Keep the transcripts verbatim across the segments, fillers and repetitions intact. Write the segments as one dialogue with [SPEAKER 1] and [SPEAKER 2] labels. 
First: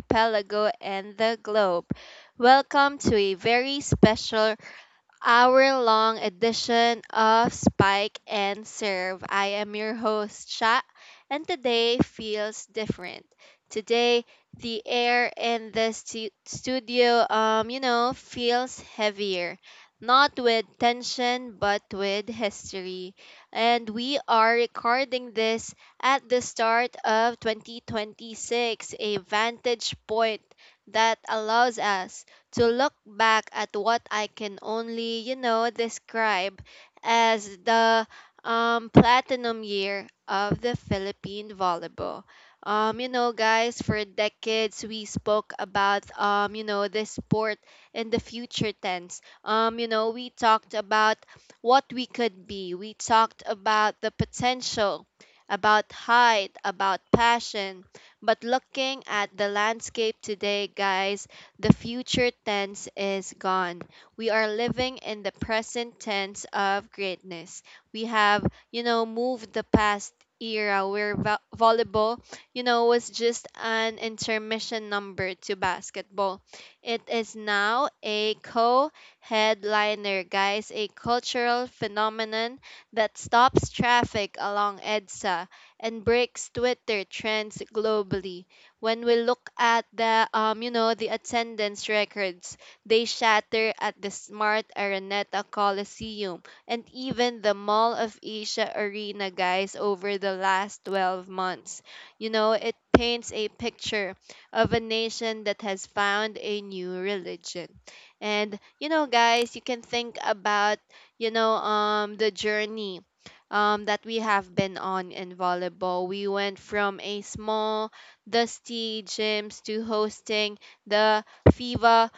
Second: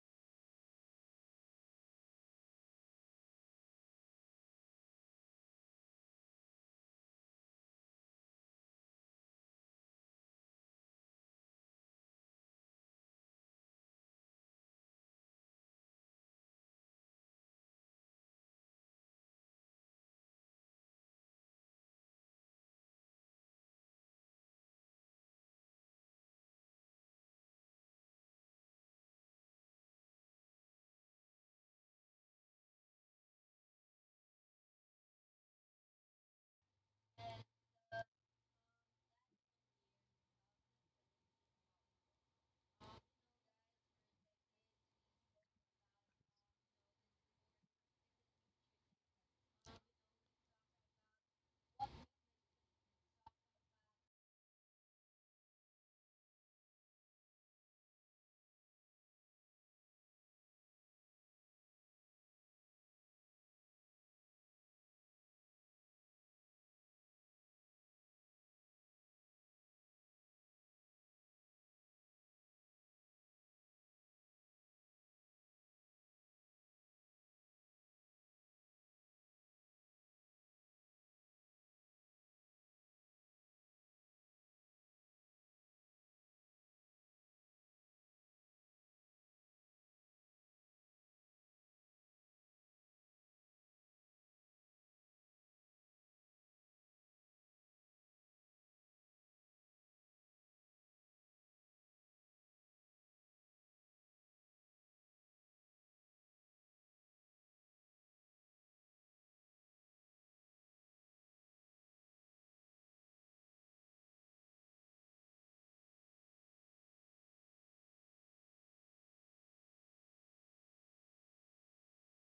[SPEAKER 1] archipelago and the globe. Welcome to a very special hour long edition of Spike and Serve. I am your host, Sha, and today feels different. Today, the air in the stu- studio, um, you know, feels heavier. Not with tension, but with history. And we are recording this at the start of twenty twenty-six, a vantage point that allows us to look back at what I can only, you know, describe as the um, platinum year of the Philippine volleyball. Um, you know, guys, for decades we spoke about, um, you know, this sport in the future tense. Um, you know, we talked about what we could be, we talked about the potential, about height, about passion. But looking at the landscape today, guys, the future tense is gone. We are living in the present tense of greatness. We have, you know, moved the past era where vo- volleyball, you know, was just an intermission number to basketball. It is now a co headliner, guys, a cultural phenomenon that stops traffic along E D S A and breaks Twitter trends globally. When we look at the um you know the attendance records, they shatter at the Smart Araneta Coliseum and even the Mall of Asia Arena, guys, over the last twelve months. You know, it paints a picture of a nation that has found a new religion. And, you know, guys, you can think about, you know um the journey um, that we have been on in volleyball. We went from a small dusty gyms to hosting the FIBA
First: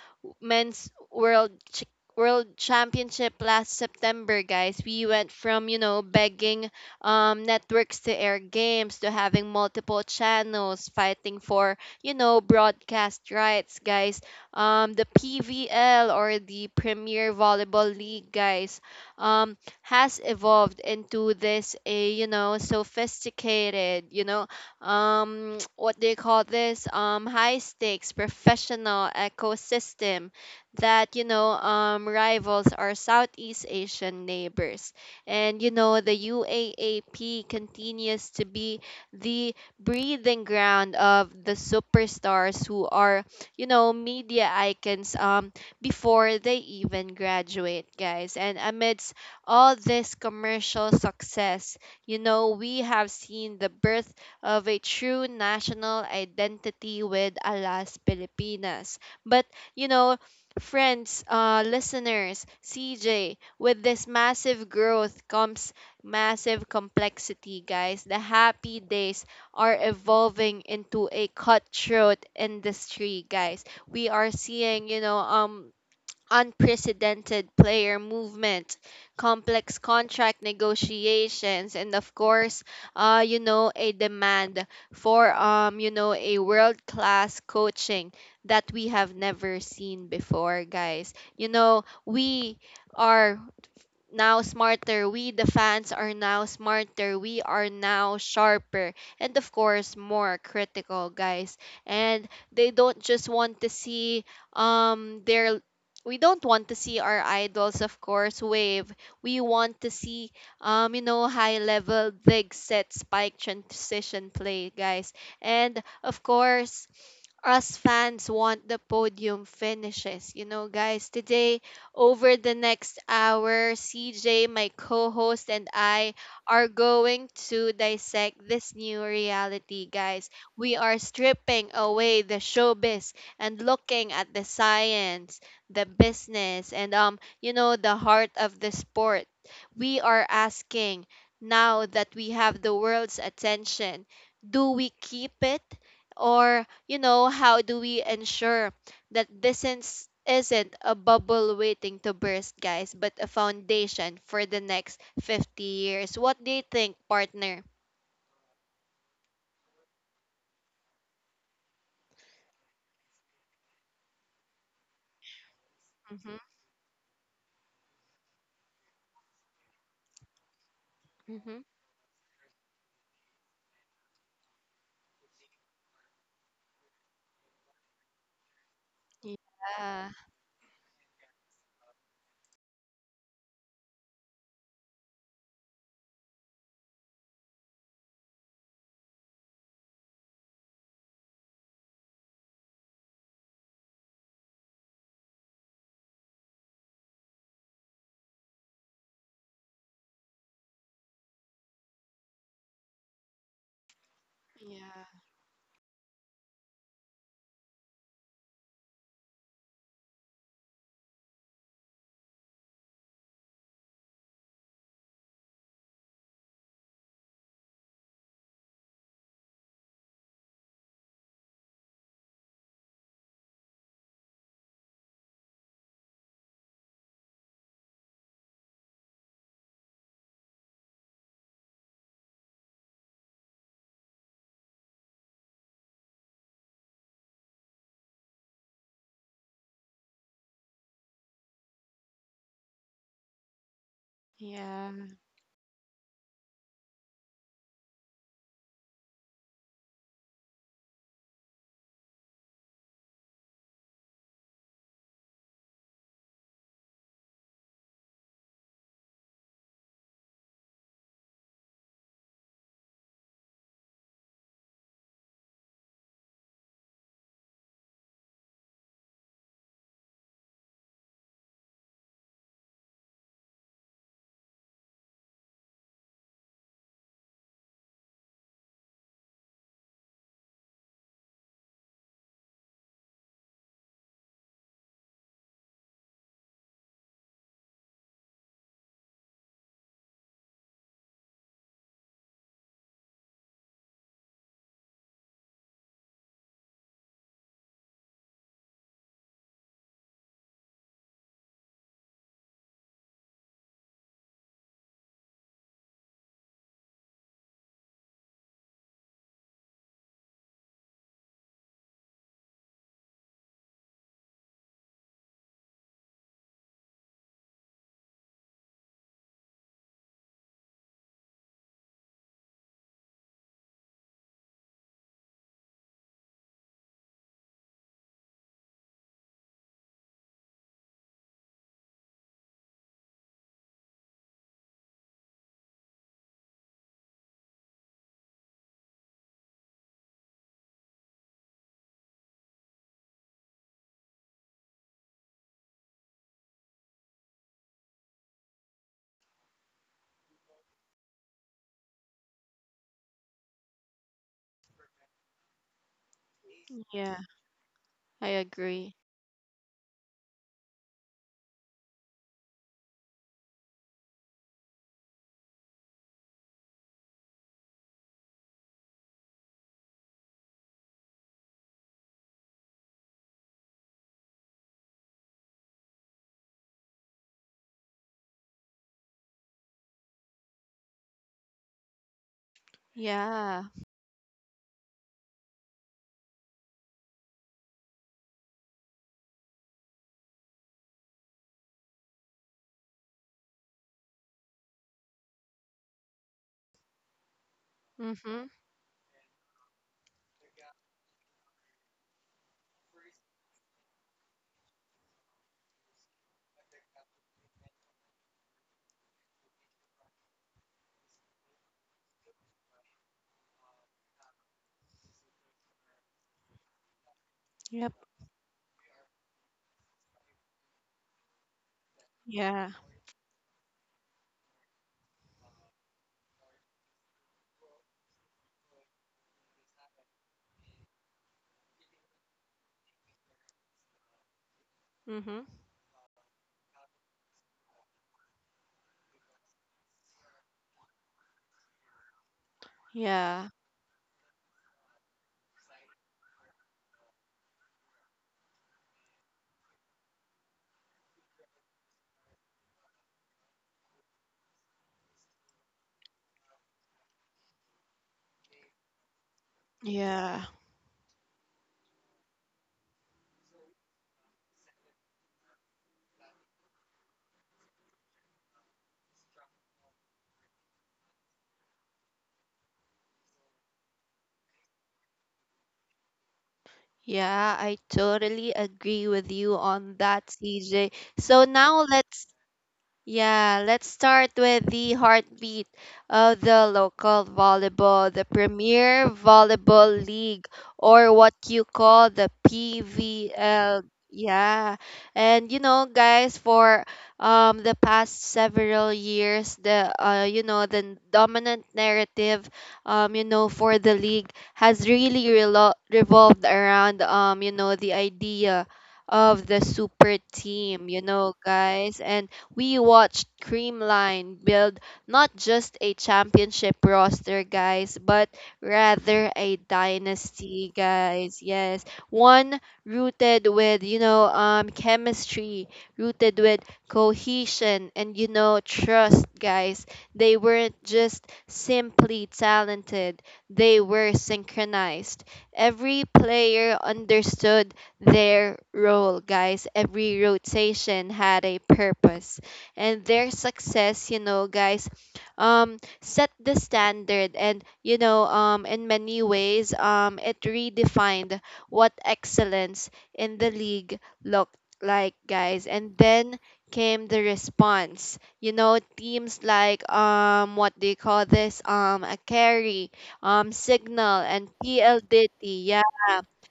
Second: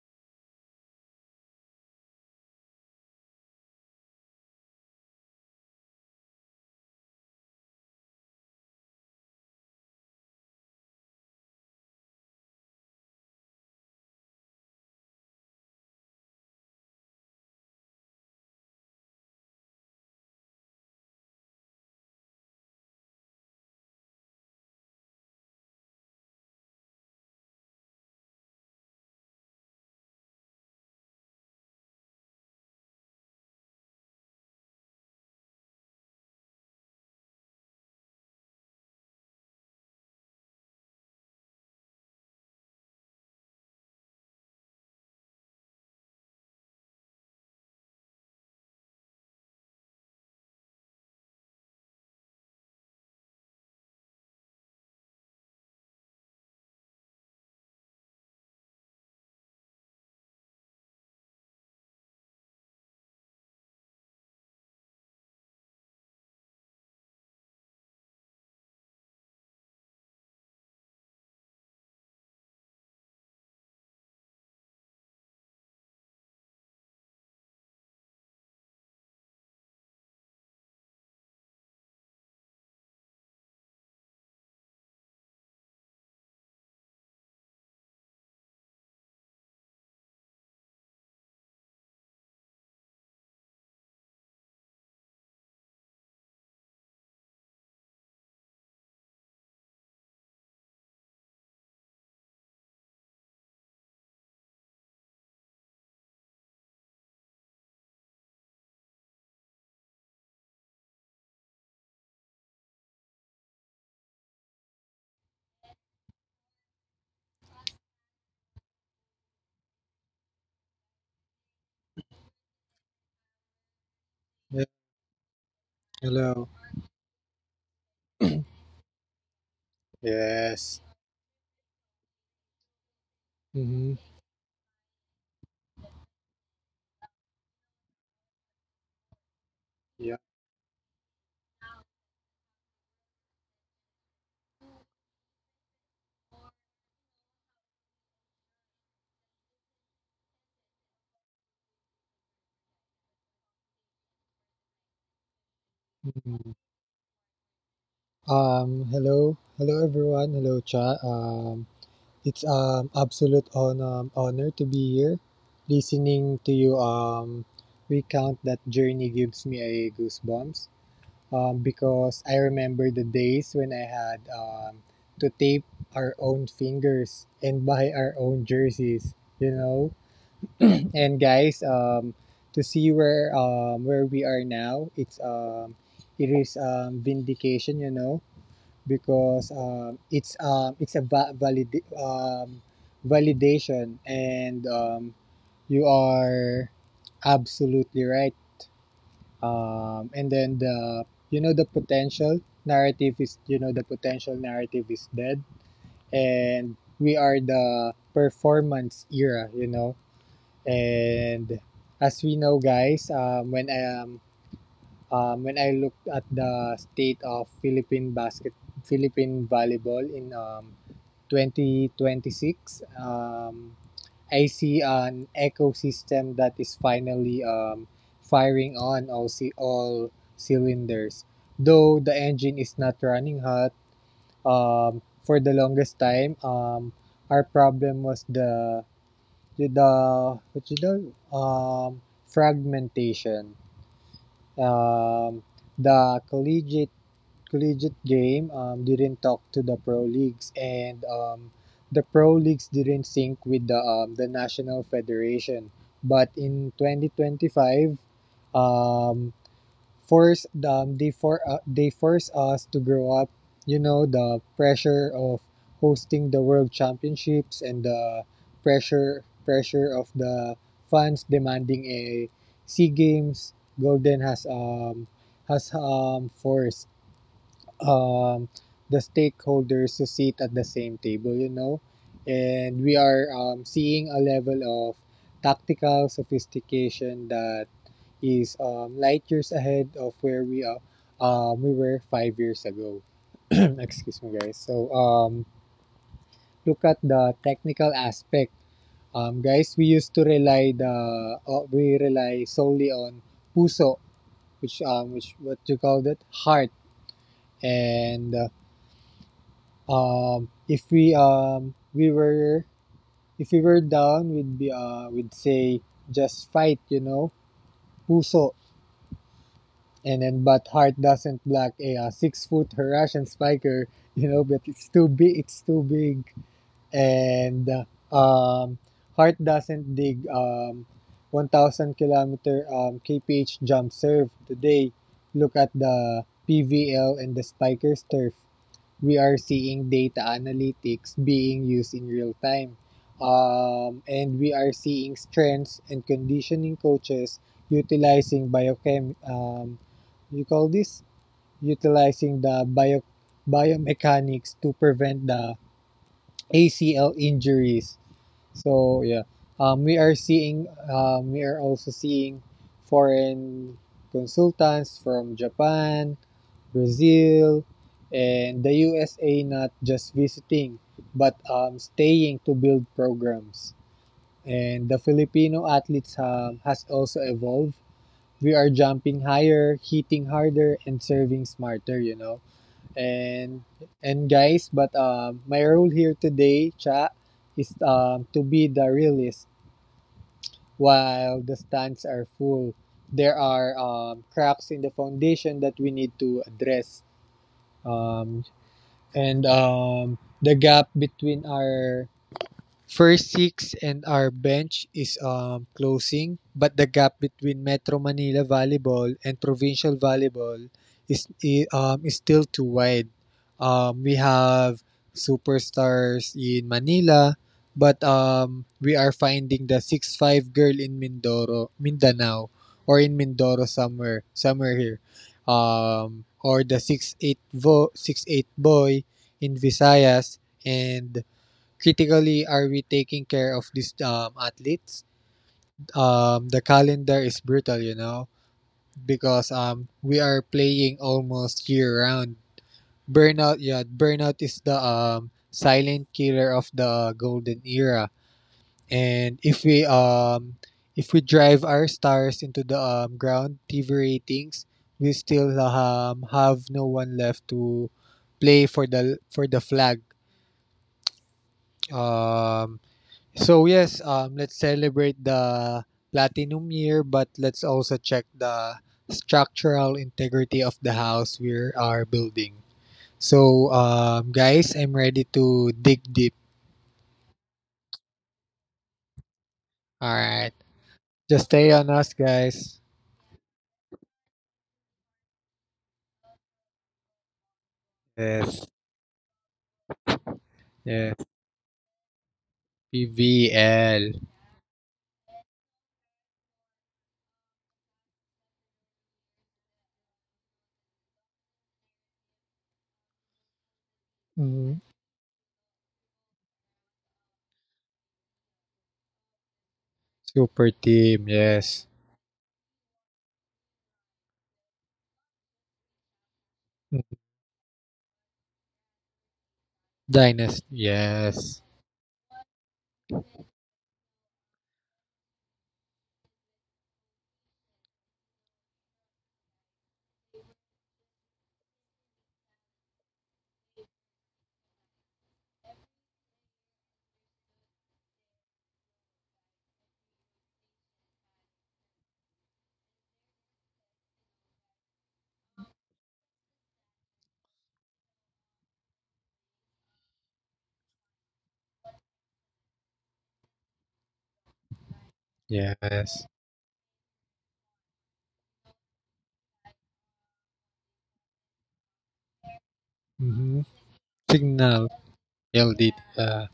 [SPEAKER 1] Men's World Ch- World Championship last September, guys. We went from, you know, begging um, networks to air games to having multiple channels fighting for, you know, broadcast rights, guys. Um, the P V L or the Premier Volleyball League, guys, um, has evolved into this, a, you know, sophisticated, you know, um what do you call this, um high stakes professional ecosystem that, you know um rivals our Southeast Asian neighbors. And, you know, the U A A P continues to be the breathing ground of the superstars who are, you know, media icons um before they even graduate, guys. And amidst all this commercial success, you know, we have seen the birth of a true national identity with Alas Pilipinas. But, you know, friends, uh, listeners, C J, with this massive growth comes massive complexity, guys. The happy days are evolving into a cutthroat industry, guys. We are seeing, you know, um unprecedented player movement, complex contract negotiations, and of course, uh, you know, a demand for, um, you know, a world class coaching that we have never seen before, guys. You know, we are now smarter. We, the fans, are now smarter. We are now sharper. And of course, more critical, guys. And they don't just want to see um their we don't want to see our idols of course wave, we want to see um you know, high level big set spike transition play, guys. And of course, us fans want the podium finishes. You know, guys, today over the next hour, C J,
[SPEAKER 2] Yeah,
[SPEAKER 1] my co host, and I
[SPEAKER 2] hello.
[SPEAKER 1] are going to dissect this new reality, guys. We
[SPEAKER 2] Yes.
[SPEAKER 1] are stripping away the showbiz and
[SPEAKER 2] Mm-hmm.
[SPEAKER 1] looking at the science, the business, and, um, you know, the heart of the sport. We
[SPEAKER 2] Yeah.
[SPEAKER 1] are asking, now that we have the world's attention, do we keep it? Or, you know, how do we ensure that this is, isn't a bubble waiting to burst, guys, but a foundation for the next fifty years. What
[SPEAKER 2] Mhm.
[SPEAKER 1] do you think, partner?
[SPEAKER 2] Um, hello, hello everyone. Hello, chat. Um, it's um absolute on um, honor to be here, listening
[SPEAKER 1] Mm-hmm.
[SPEAKER 2] to you um recount that journey gives me a goosebumps. Um,
[SPEAKER 1] Mm-hmm.
[SPEAKER 2] because I remember the days when I had um to tape our own fingers and buy our own jerseys. You know,
[SPEAKER 1] Yeah.
[SPEAKER 2] And guys, um, to see where um, where we are now, it's um, it is um, vindication, you know, because um, it's um, it's a va- valid um, validation, and um, you are absolutely right. Um, and then the you know the potential narrative is you know the potential narrative
[SPEAKER 1] Yeah.
[SPEAKER 2] is dead, and we are the performance era, you know And as we know, guys, um, when I um, um, when I looked at the state of Philippine basket, Philippine volleyball in um, twenty twenty-six, um, I see an ecosystem that is finally um, firing on all c- all cylinders. Though the engine is not running hot, um, for the longest time, um, our problem was the with the what you know um, fragmentation.
[SPEAKER 1] Yeah. Yeah.
[SPEAKER 2] Um, the collegiate collegiate game um, didn't talk to the pro leagues, and um, the pro leagues didn't sync with the um, the national federation. But in twenty twenty-five, um, force um, they for uh, they force us to grow up. You know, the pressure of hosting the world championships and the pressure pressure of the fans demanding a sea games golden has um has um forced um the stakeholders to sit at the same table. You know, and we are um, seeing a level of tactical sophistication that is um, light years ahead of where we are, um, we were five years ago. Excuse me, guys. So um, look at the technical aspect, um, guys. We used to rely the uh, we rely solely on puso, which um, which what you call that heart. And uh, um, if we um we were if we were down, we'd be uh, we'd say just fight, you know, puso. And then, but Hart doesn't block a, uh, six-foot Russian spiker, you know, but it's too big. It's too big, and uh, um, Hart doesn't dig um, one thousand kilometer um, kph jump serve today. Look at the P V L and the spiker's turf. We are seeing data analytics being used in real time. Um, and we are seeing strengths and conditioning coaches utilizing biochem um, you call this utilizing the bio biomechanics to prevent the A C L
[SPEAKER 1] Yeah.
[SPEAKER 2] injuries.
[SPEAKER 1] I
[SPEAKER 2] So
[SPEAKER 1] agree.
[SPEAKER 2] yeah, um, we are seeing um, we are also seeing foreign consultants from Japan, Brazil, and the U S A not just visiting but um, staying to build programs. And the Filipino athletes um, has also evolved. We are jumping higher, hitting harder, and serving smarter. You know, and
[SPEAKER 1] Yeah.
[SPEAKER 2] and guys, but um, my role here today, cha, is um, to be the realist while the stands are full. There are um, cracks in the foundation that we need to address. Um,
[SPEAKER 1] Mm-hmm.
[SPEAKER 2] and um, the gap between our First six and our bench is um, closing, but the gap between Metro Manila volleyball and provincial volleyball is i- um, is still too wide. Um, we have superstars in Manila,
[SPEAKER 1] Yep.
[SPEAKER 2] but um, we are finding the six five girl in Mindoro, Mindanao,
[SPEAKER 1] Yeah.
[SPEAKER 2] or in Mindoro somewhere, somewhere here, um, or the six eight vo six eight boy in Visayas. And critically, are we taking care of these um, athletes?
[SPEAKER 1] Mm-hmm.
[SPEAKER 2] Um, the calendar is brutal, you know, because um, we are playing almost year round.
[SPEAKER 1] Yeah.
[SPEAKER 2] Burnout, yeah, burnout is the um, silent killer of the golden era. And if we um, if we drive our stars into the um, ground, T V ratings, we still um, have no one left to play for the for the flag.
[SPEAKER 1] Yeah.
[SPEAKER 2] Um, So yes, um, let's celebrate the platinum year, but let's also check the structural integrity of the house we are building. So um, guys, I'm ready to dig deep.
[SPEAKER 1] Yeah, I totally agree with you on
[SPEAKER 2] All
[SPEAKER 1] that,
[SPEAKER 2] right,
[SPEAKER 1] C J. So
[SPEAKER 2] just stay
[SPEAKER 1] now
[SPEAKER 2] on us,
[SPEAKER 1] let's
[SPEAKER 2] guys.
[SPEAKER 1] Yeah, let's start with the heartbeat of the local volleyball, the
[SPEAKER 2] Yes,
[SPEAKER 1] Premier Volleyball League, or
[SPEAKER 2] yes.
[SPEAKER 1] what you call the P V L.
[SPEAKER 2] P V L.
[SPEAKER 1] Yeah. And you know, guys, for um the past several years, the uh you know, the dominant narrative, um you know, for the league
[SPEAKER 2] Mhm.
[SPEAKER 1] has really relo revolved around, um you know, the idea of the super
[SPEAKER 2] Super
[SPEAKER 1] team, you
[SPEAKER 2] team.
[SPEAKER 1] know,
[SPEAKER 2] Yes.
[SPEAKER 1] guys. And we watched Creamline build not just a championship
[SPEAKER 2] Mhm.
[SPEAKER 1] roster, guys, but rather a
[SPEAKER 2] Dynasty.
[SPEAKER 1] dynasty, guys.
[SPEAKER 2] Yes,
[SPEAKER 1] Yes, one rooted with, you know um chemistry, rooted with cohesion, and, you know, trust, guys. They weren't just simply talented; they were synchronized. Every player understood their role, guys. Every rotation had a purpose, and their success, you know, guys, um set the standard, and, you know um in many ways, um it redefined what excellence in the league looked like, guys. And
[SPEAKER 2] yes.
[SPEAKER 1] then came the response. You know, teams like, um what do you call this, um a carry, um
[SPEAKER 2] Mm-hmm.
[SPEAKER 1] signal, and
[SPEAKER 2] Signal
[SPEAKER 1] P L D T,
[SPEAKER 2] L D.
[SPEAKER 1] yeah,
[SPEAKER 2] Uh,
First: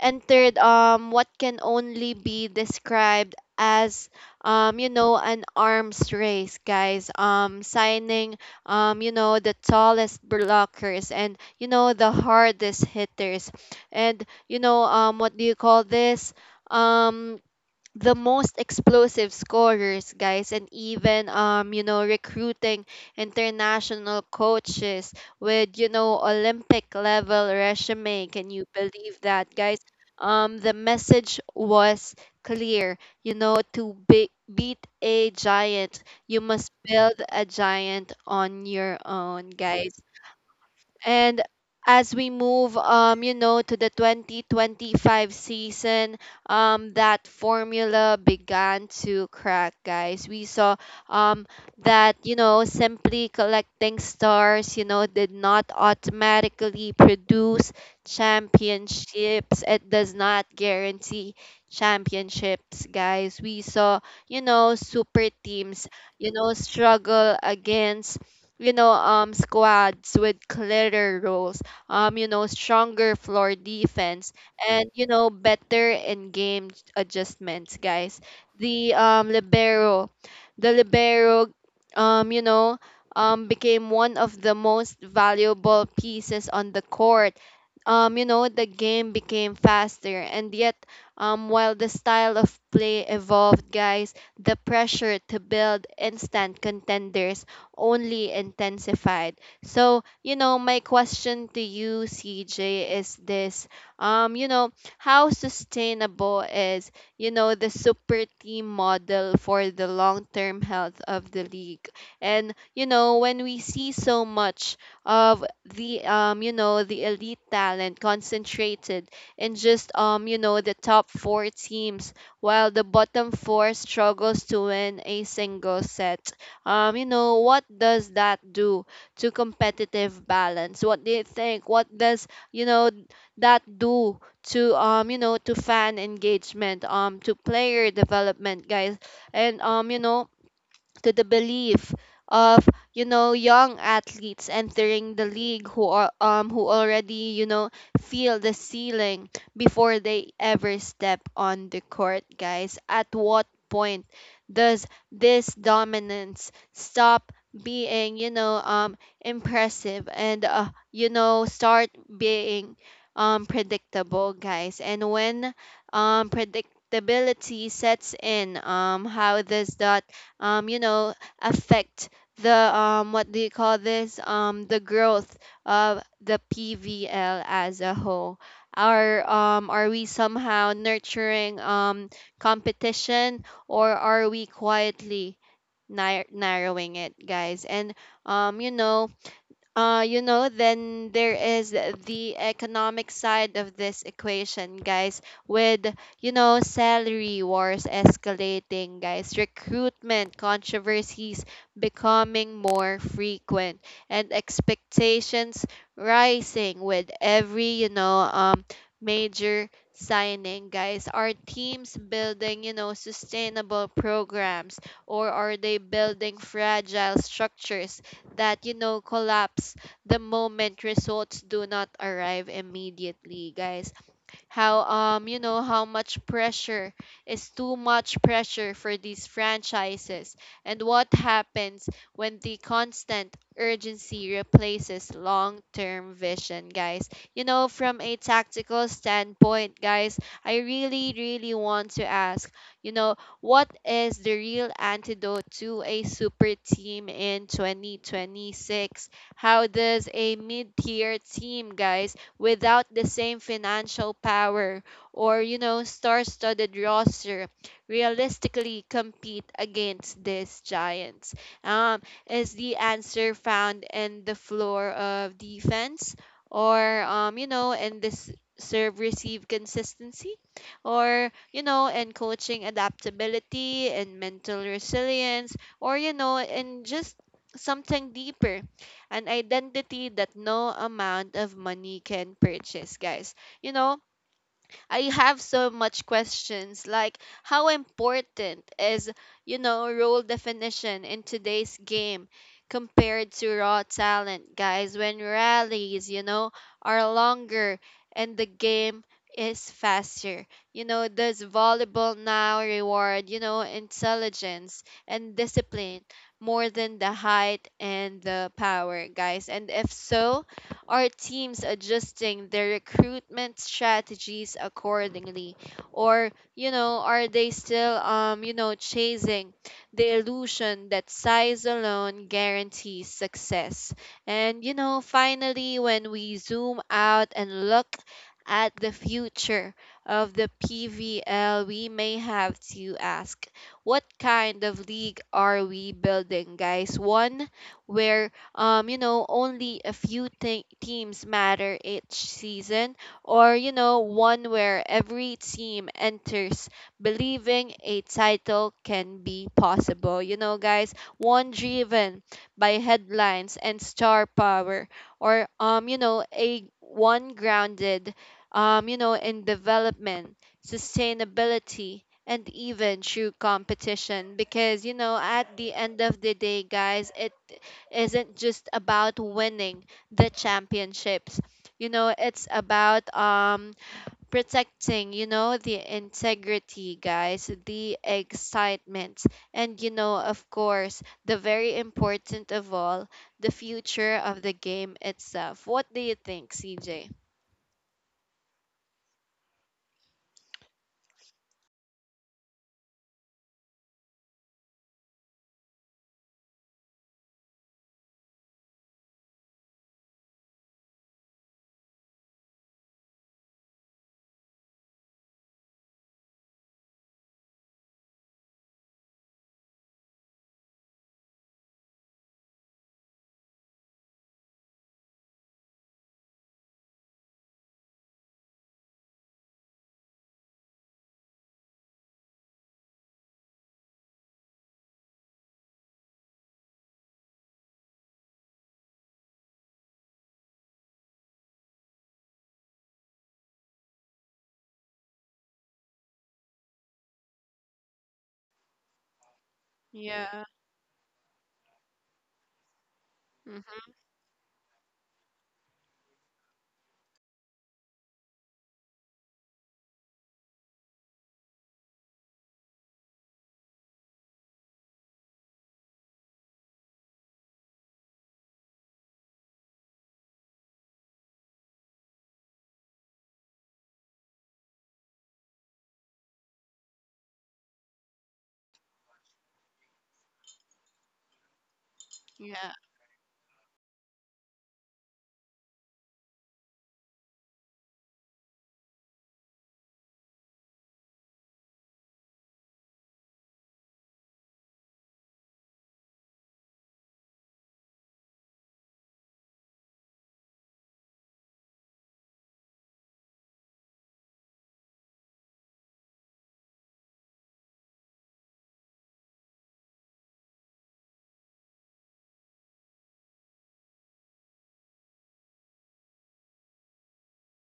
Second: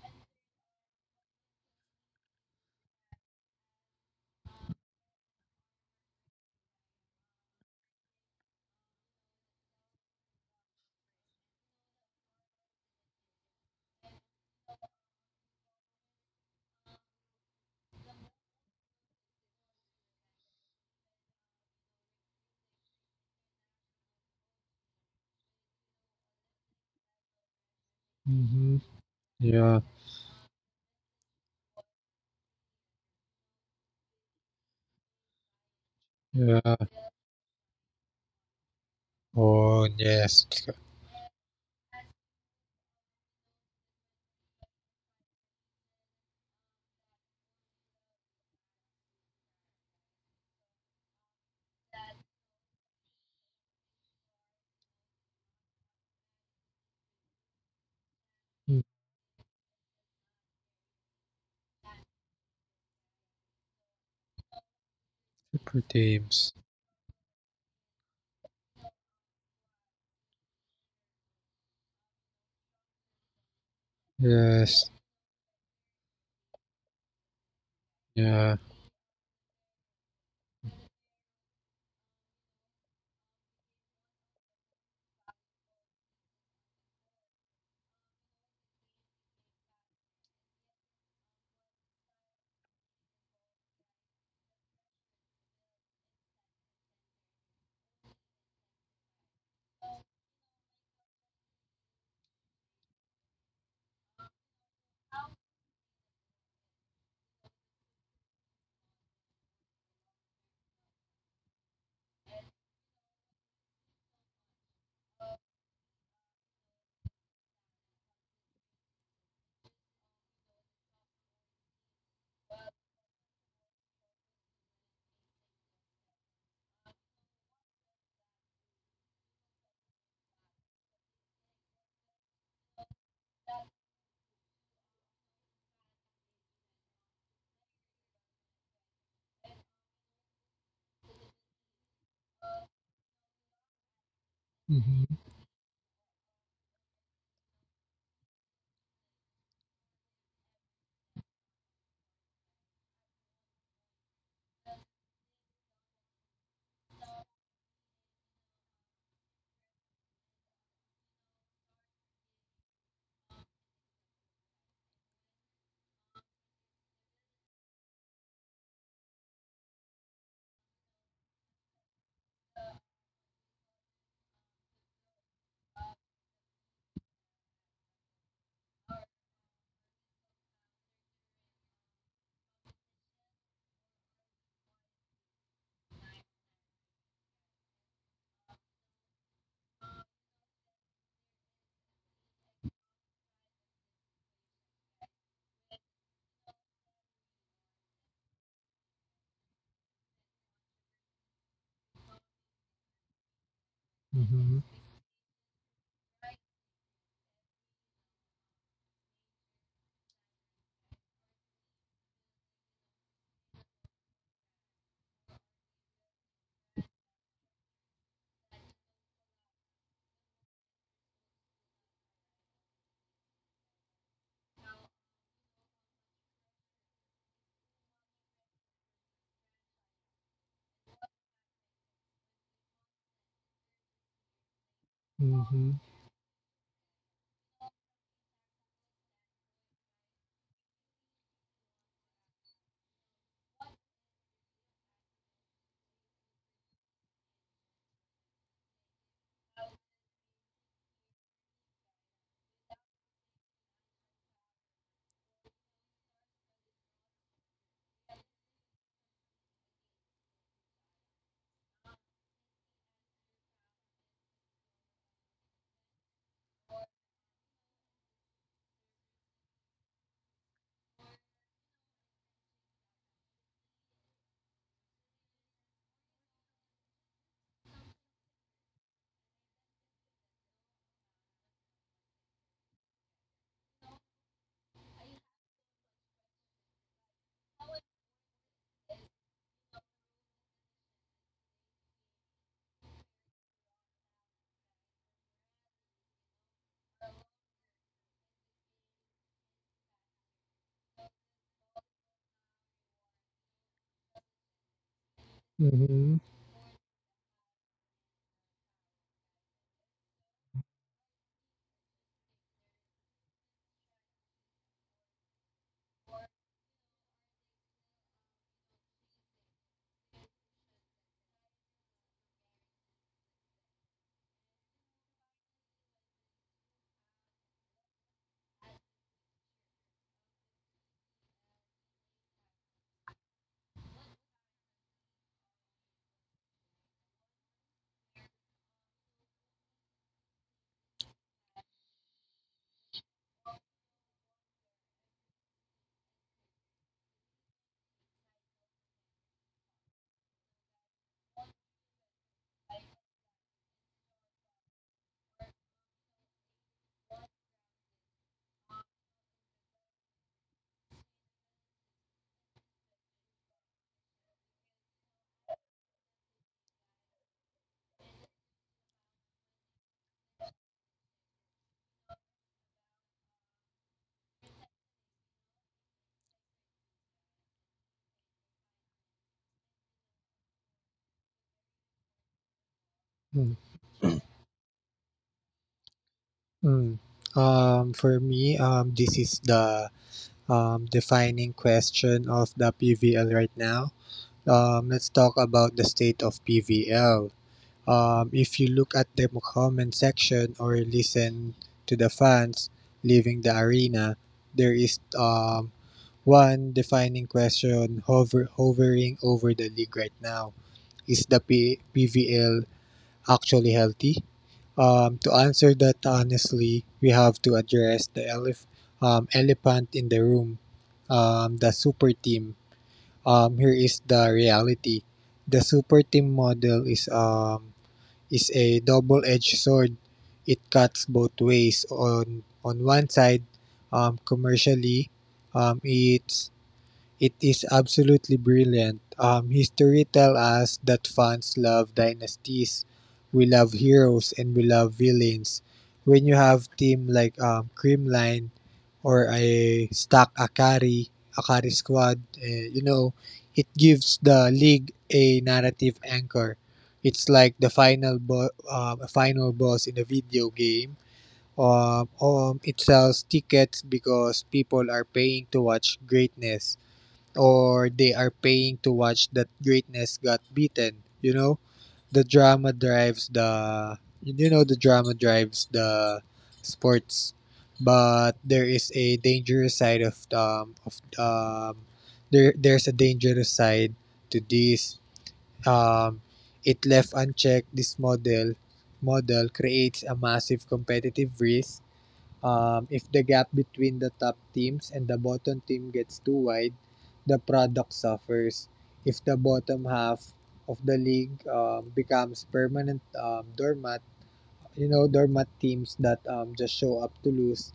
[SPEAKER 1] entered um what can only be described as, um you know, an arms race, guys, um signing, um you know, the tallest blockers, and, you know, the hardest hitters, and, you know um what do you call this, um the most explosive scorers, guys. And even, um you know, recruiting international coaches with, you know, Olympic level resume. Can you
[SPEAKER 2] mm-hmm.
[SPEAKER 1] believe that, guys?
[SPEAKER 2] Yeah,
[SPEAKER 1] Um the message was clear. You know, to be- beat a giant you must
[SPEAKER 2] yeah.
[SPEAKER 1] build a giant on your own,
[SPEAKER 2] Oh
[SPEAKER 1] guys.
[SPEAKER 2] yes.
[SPEAKER 1] And as we move, um, you know, to the twenty twenty-five season, um, that formula began to crack, guys. We saw um, that, you know, simply collecting stars, you know, did not automatically produce
[SPEAKER 2] Mm.
[SPEAKER 1] championships. It does not guarantee championships, guys. We saw, you know, super
[SPEAKER 2] Super
[SPEAKER 1] teams, you
[SPEAKER 2] teams.
[SPEAKER 1] know, struggle against, you know, um, squads with clearer roles, um, you know, stronger floor defense,
[SPEAKER 2] Yes,
[SPEAKER 1] and, you know, better in-game adjustments, guys.
[SPEAKER 2] yeah.
[SPEAKER 1] The um libero, the libero, um, you know, um, became one of the most valuable pieces on the court. Um, you know, the game became faster, and yet, um, while the style of play evolved, guys, the pressure to build instant contenders only intensified. So, you know, my question to you, C J, is this: um, you know, how sustainable is, you know, the super team model for the long term health of the league? And, you know, when we see so much of the, um, you know, the elite talent concentrated in just, um, you know, the top four teams while the bottom four struggles to win a single set, um, you know, what does that do to competitive balance? What do you think? What does, you know, that do to, um you know, to fan engagement, um to player development, guys? And, um you know, to the belief of, you know, young athletes
[SPEAKER 2] Mm-hmm,
[SPEAKER 1] entering the league who are, um who already, you know, feel the ceiling before they ever step on the court, guys. At what point does this dominance stop being, you know, um impressive and, uh, you know, start being um predictable, guys? And when um predictability sets in, um how does that, um you know, affect the, um what do you call this, um the growth of the P V L as a whole? Are um are we somehow nurturing um competition, or are we quietly nar- narrowing it, guys? And, um you know uh, you know, then there is the economic side of this equation, guys, with, you know, salary wars escalating, guys, recruitment controversies becoming more frequent, and
[SPEAKER 2] mm-hmm,
[SPEAKER 1] expectations rising with every, you know, um, major signing, guys. Are teams building, you know, sustainable programs, or are they building fragile structures that, you know, collapse the moment results do not arrive immediately, guys? How, um you know, how much pressure is too much pressure for these franchises, and what happens when the constant urgency replaces
[SPEAKER 2] mm-hmm,
[SPEAKER 1] long-term vision, guys? You know, from a tactical standpoint, guys, I really really want to ask, you know, what is the real antidote to a super team in twenty twenty-six? How does a mid-tier team, guys, without the same financial power or, you know, star studded roster realistically compete against these giants? Um, is the answer found in the floor of defense, or, um, you know, in this serve receive consistency? Or, you know, in coaching adaptability and mental resilience, or, you know, in just something deeper, an identity that no amount of money can purchase, guys. You know, I have so much questions like how important is, you know, role definition in today's game compared to raw talent, guys, when rallies, you know, are longer and the game is faster. You know, does volleyball now reward, you know, intelligence and discipline
[SPEAKER 2] mm-hmm.
[SPEAKER 1] more than the height and the power, guys? And if so, are teams adjusting their recruitment strategies accordingly? Or, you know, are they still, um, you know, chasing the illusion that size alone guarantees success? And, you know, finally, when we zoom out and look at the future of the P V L, we may have to ask what kind of league are we building, guys? One where um, you know, only a few te- teams matter each season, or, you know, one where every team enters believing a title can be possible. You know, guys, one driven by headlines and star power, or, um, you know, a one grounded, um, you know, in development, sustainability, and even true competition, because you know at the end of the day, guys, it isn't just about winning the championships. You know, it's about um, protecting, you know, the integrity, guys, the excitement, and, you know, of course, the very important of all, the
[SPEAKER 2] Mm,
[SPEAKER 1] future of the game itself. What do you think,
[SPEAKER 2] mm.
[SPEAKER 1] C J?
[SPEAKER 2] Um, for me, um, this is the um, defining question of the P V L right now. Um, let's talk about the state of P V L. Um, if you look at the comment section or listen to the fans leaving the arena, there is um, one defining question hover, hovering over the league right now. Is the P- PVL actually healthy? Um, to answer that honestly, we have to address the elef- um, elephant in the room, um, the super team. Um, here is the reality. The super team model is um, is a double-edged sword. It cuts both ways. On on one side, um, commercially, um, it's It is absolutely brilliant. Um, history tell
[SPEAKER 1] Yeah.
[SPEAKER 2] us that fans love dynasties. We love
[SPEAKER 1] Mhm.
[SPEAKER 2] heroes and we love villains. When you have team like um, Creamline or a stack Akari, Akari squad, eh, you know, it gives the league a narrative anchor. It's like the final bo- um, final boss in a video game. Um, um, it sells tickets because people are paying to watch greatness or they are paying to watch that greatness got beaten. You know, the drama
[SPEAKER 1] Yeah.
[SPEAKER 2] drives the you know the drama drives the sports, but there is a dangerous side of um of um there there's a dangerous side to this. um it left unchecked, this model model creates a massive competitive risk. Um, if the gap between the top teams and the bottom team gets too wide, the product suffers. If the bottom half of the league um, becomes permanent um, doormat, you know, doormat teams that um, just show up to lose,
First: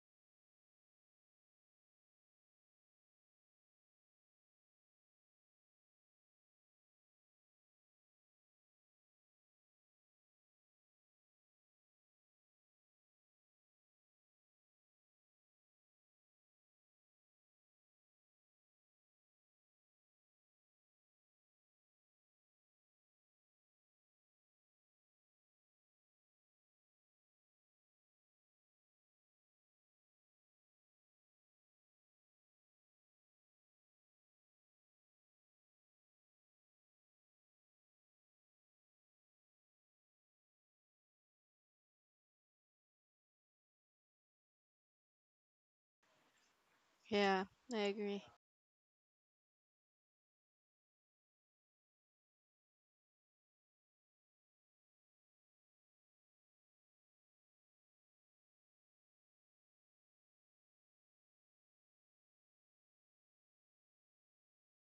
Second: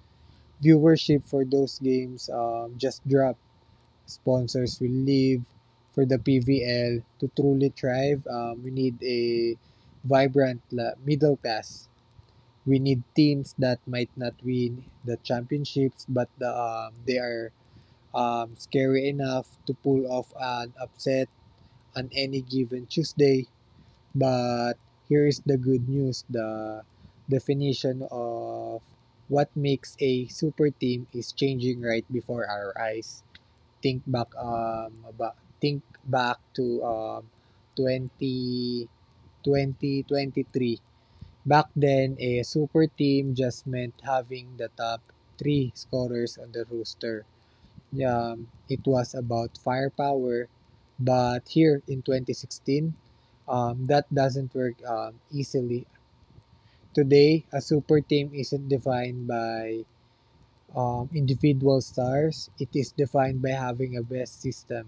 [SPEAKER 2] viewership for those games um, just drop. Sponsors will leave. For the P V L to truly thrive, um, we need a vibrant la- middle class. We need teams that might not win the championships, but the, um, they are um, scary enough to pull off an upset on any given Tuesday. But here is the good news. The definition of what makes a super team is changing right before our eyes. Think back um about, think back to um twenty twenty twenty three. Back then, a super team just meant having the top three scorers on the roster.
[SPEAKER 1] Yeah, I agree.
[SPEAKER 2] Um, it was about firepower, but here in twenty sixteen, um, that doesn't work um, easily. Today, a super team isn't defined by um, individual stars, it is defined by having a best system.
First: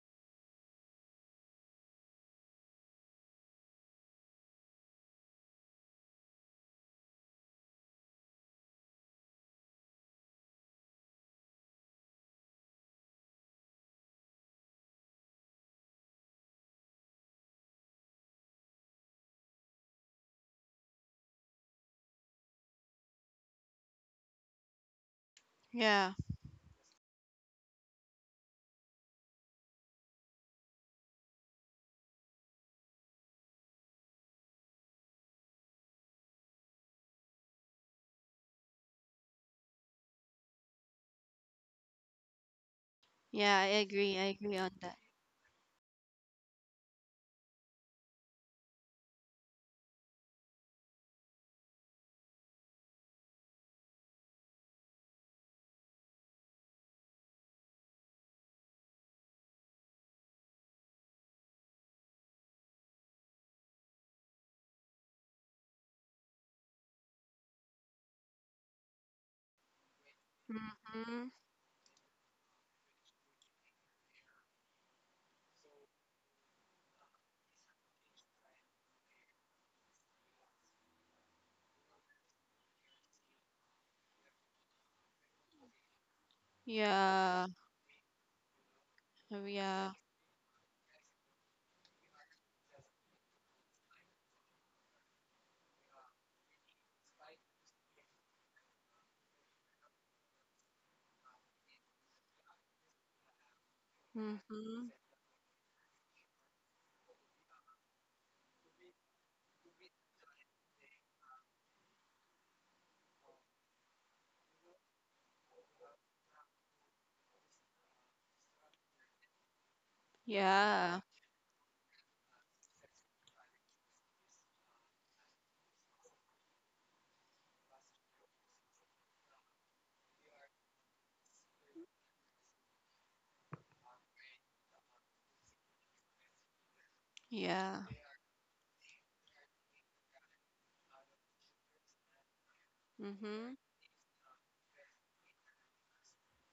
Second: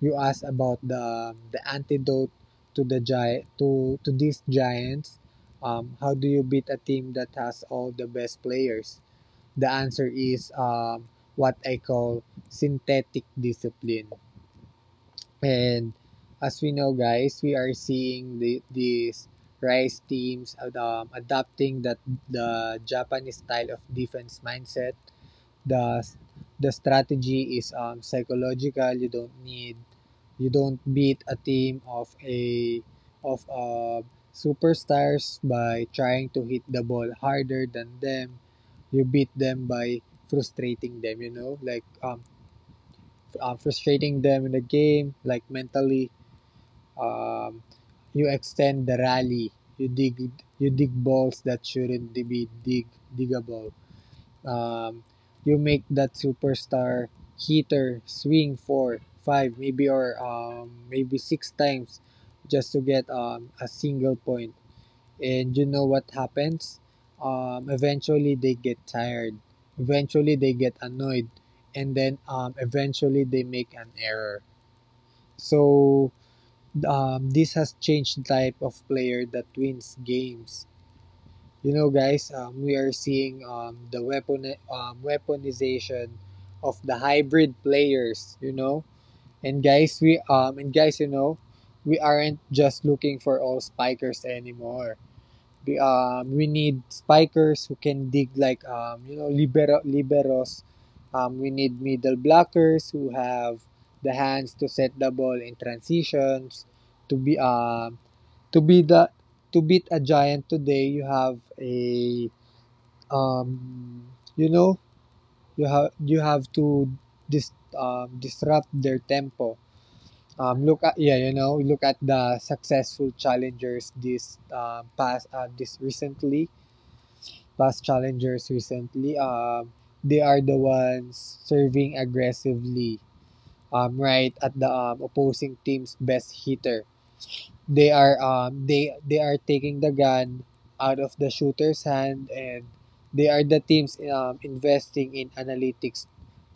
[SPEAKER 2] You asked about the um, the antidote to the giant to to these giants. Um, how do you beat a team that has all the best players? The answer is um, what I call synthetic discipline. And as we know, guys, we are seeing the, these rice teams um, adopting that the Japanese style of defense mindset. the
[SPEAKER 1] Yeah.
[SPEAKER 2] the strategy is um, psychological. You don't need you don't beat a team of a of uh, superstars by trying to hit the ball harder than them. You beat them by frustrating them, you know, like um, um
[SPEAKER 1] Yeah, I agree.
[SPEAKER 2] frustrating
[SPEAKER 1] I
[SPEAKER 2] them in
[SPEAKER 1] agree
[SPEAKER 2] the
[SPEAKER 1] on that.
[SPEAKER 2] game, like, mentally. um you extend the rally. You dig you dig balls that shouldn't be dig diggable. um, you make that superstar hitter swing four, five, maybe, or um, maybe six times just to get um, a single point. And you know what happens? Um, eventually they get tired. Eventually they get annoyed,
[SPEAKER 1] Mm-hmm.
[SPEAKER 2] and then um, eventually they make an error. So um, this has changed the type of player that wins games. You know, guys, um, we are seeing um, the weapon um, weaponization of the
[SPEAKER 1] Yeah.
[SPEAKER 2] hybrid players. You know, and
[SPEAKER 1] Yeah.
[SPEAKER 2] guys, we um, and guys, you know, we aren't just looking for all spikers anymore. We, um, we need spikers who can dig like um, you know libero liberos. Um, we need middle blockers who have the hands to
[SPEAKER 1] Mm-hmm.
[SPEAKER 2] set the ball in transitions. To be um, to be the to beat a giant today, you have a um, you know, you have you have to dis- um, disrupt their tempo. Um, look at
[SPEAKER 1] Yeah.
[SPEAKER 2] yeah, you know, look at the successful challengers this um past uh, this recently past challengers recently. Um, they are the ones serving aggressively. Um, right at the um, opposing team's best hitter.
[SPEAKER 1] Yeah.
[SPEAKER 2] They are um they they are taking the gun out of the shooter's hand. And they are
[SPEAKER 1] Mm-hmm.
[SPEAKER 2] the teams um, investing in analytics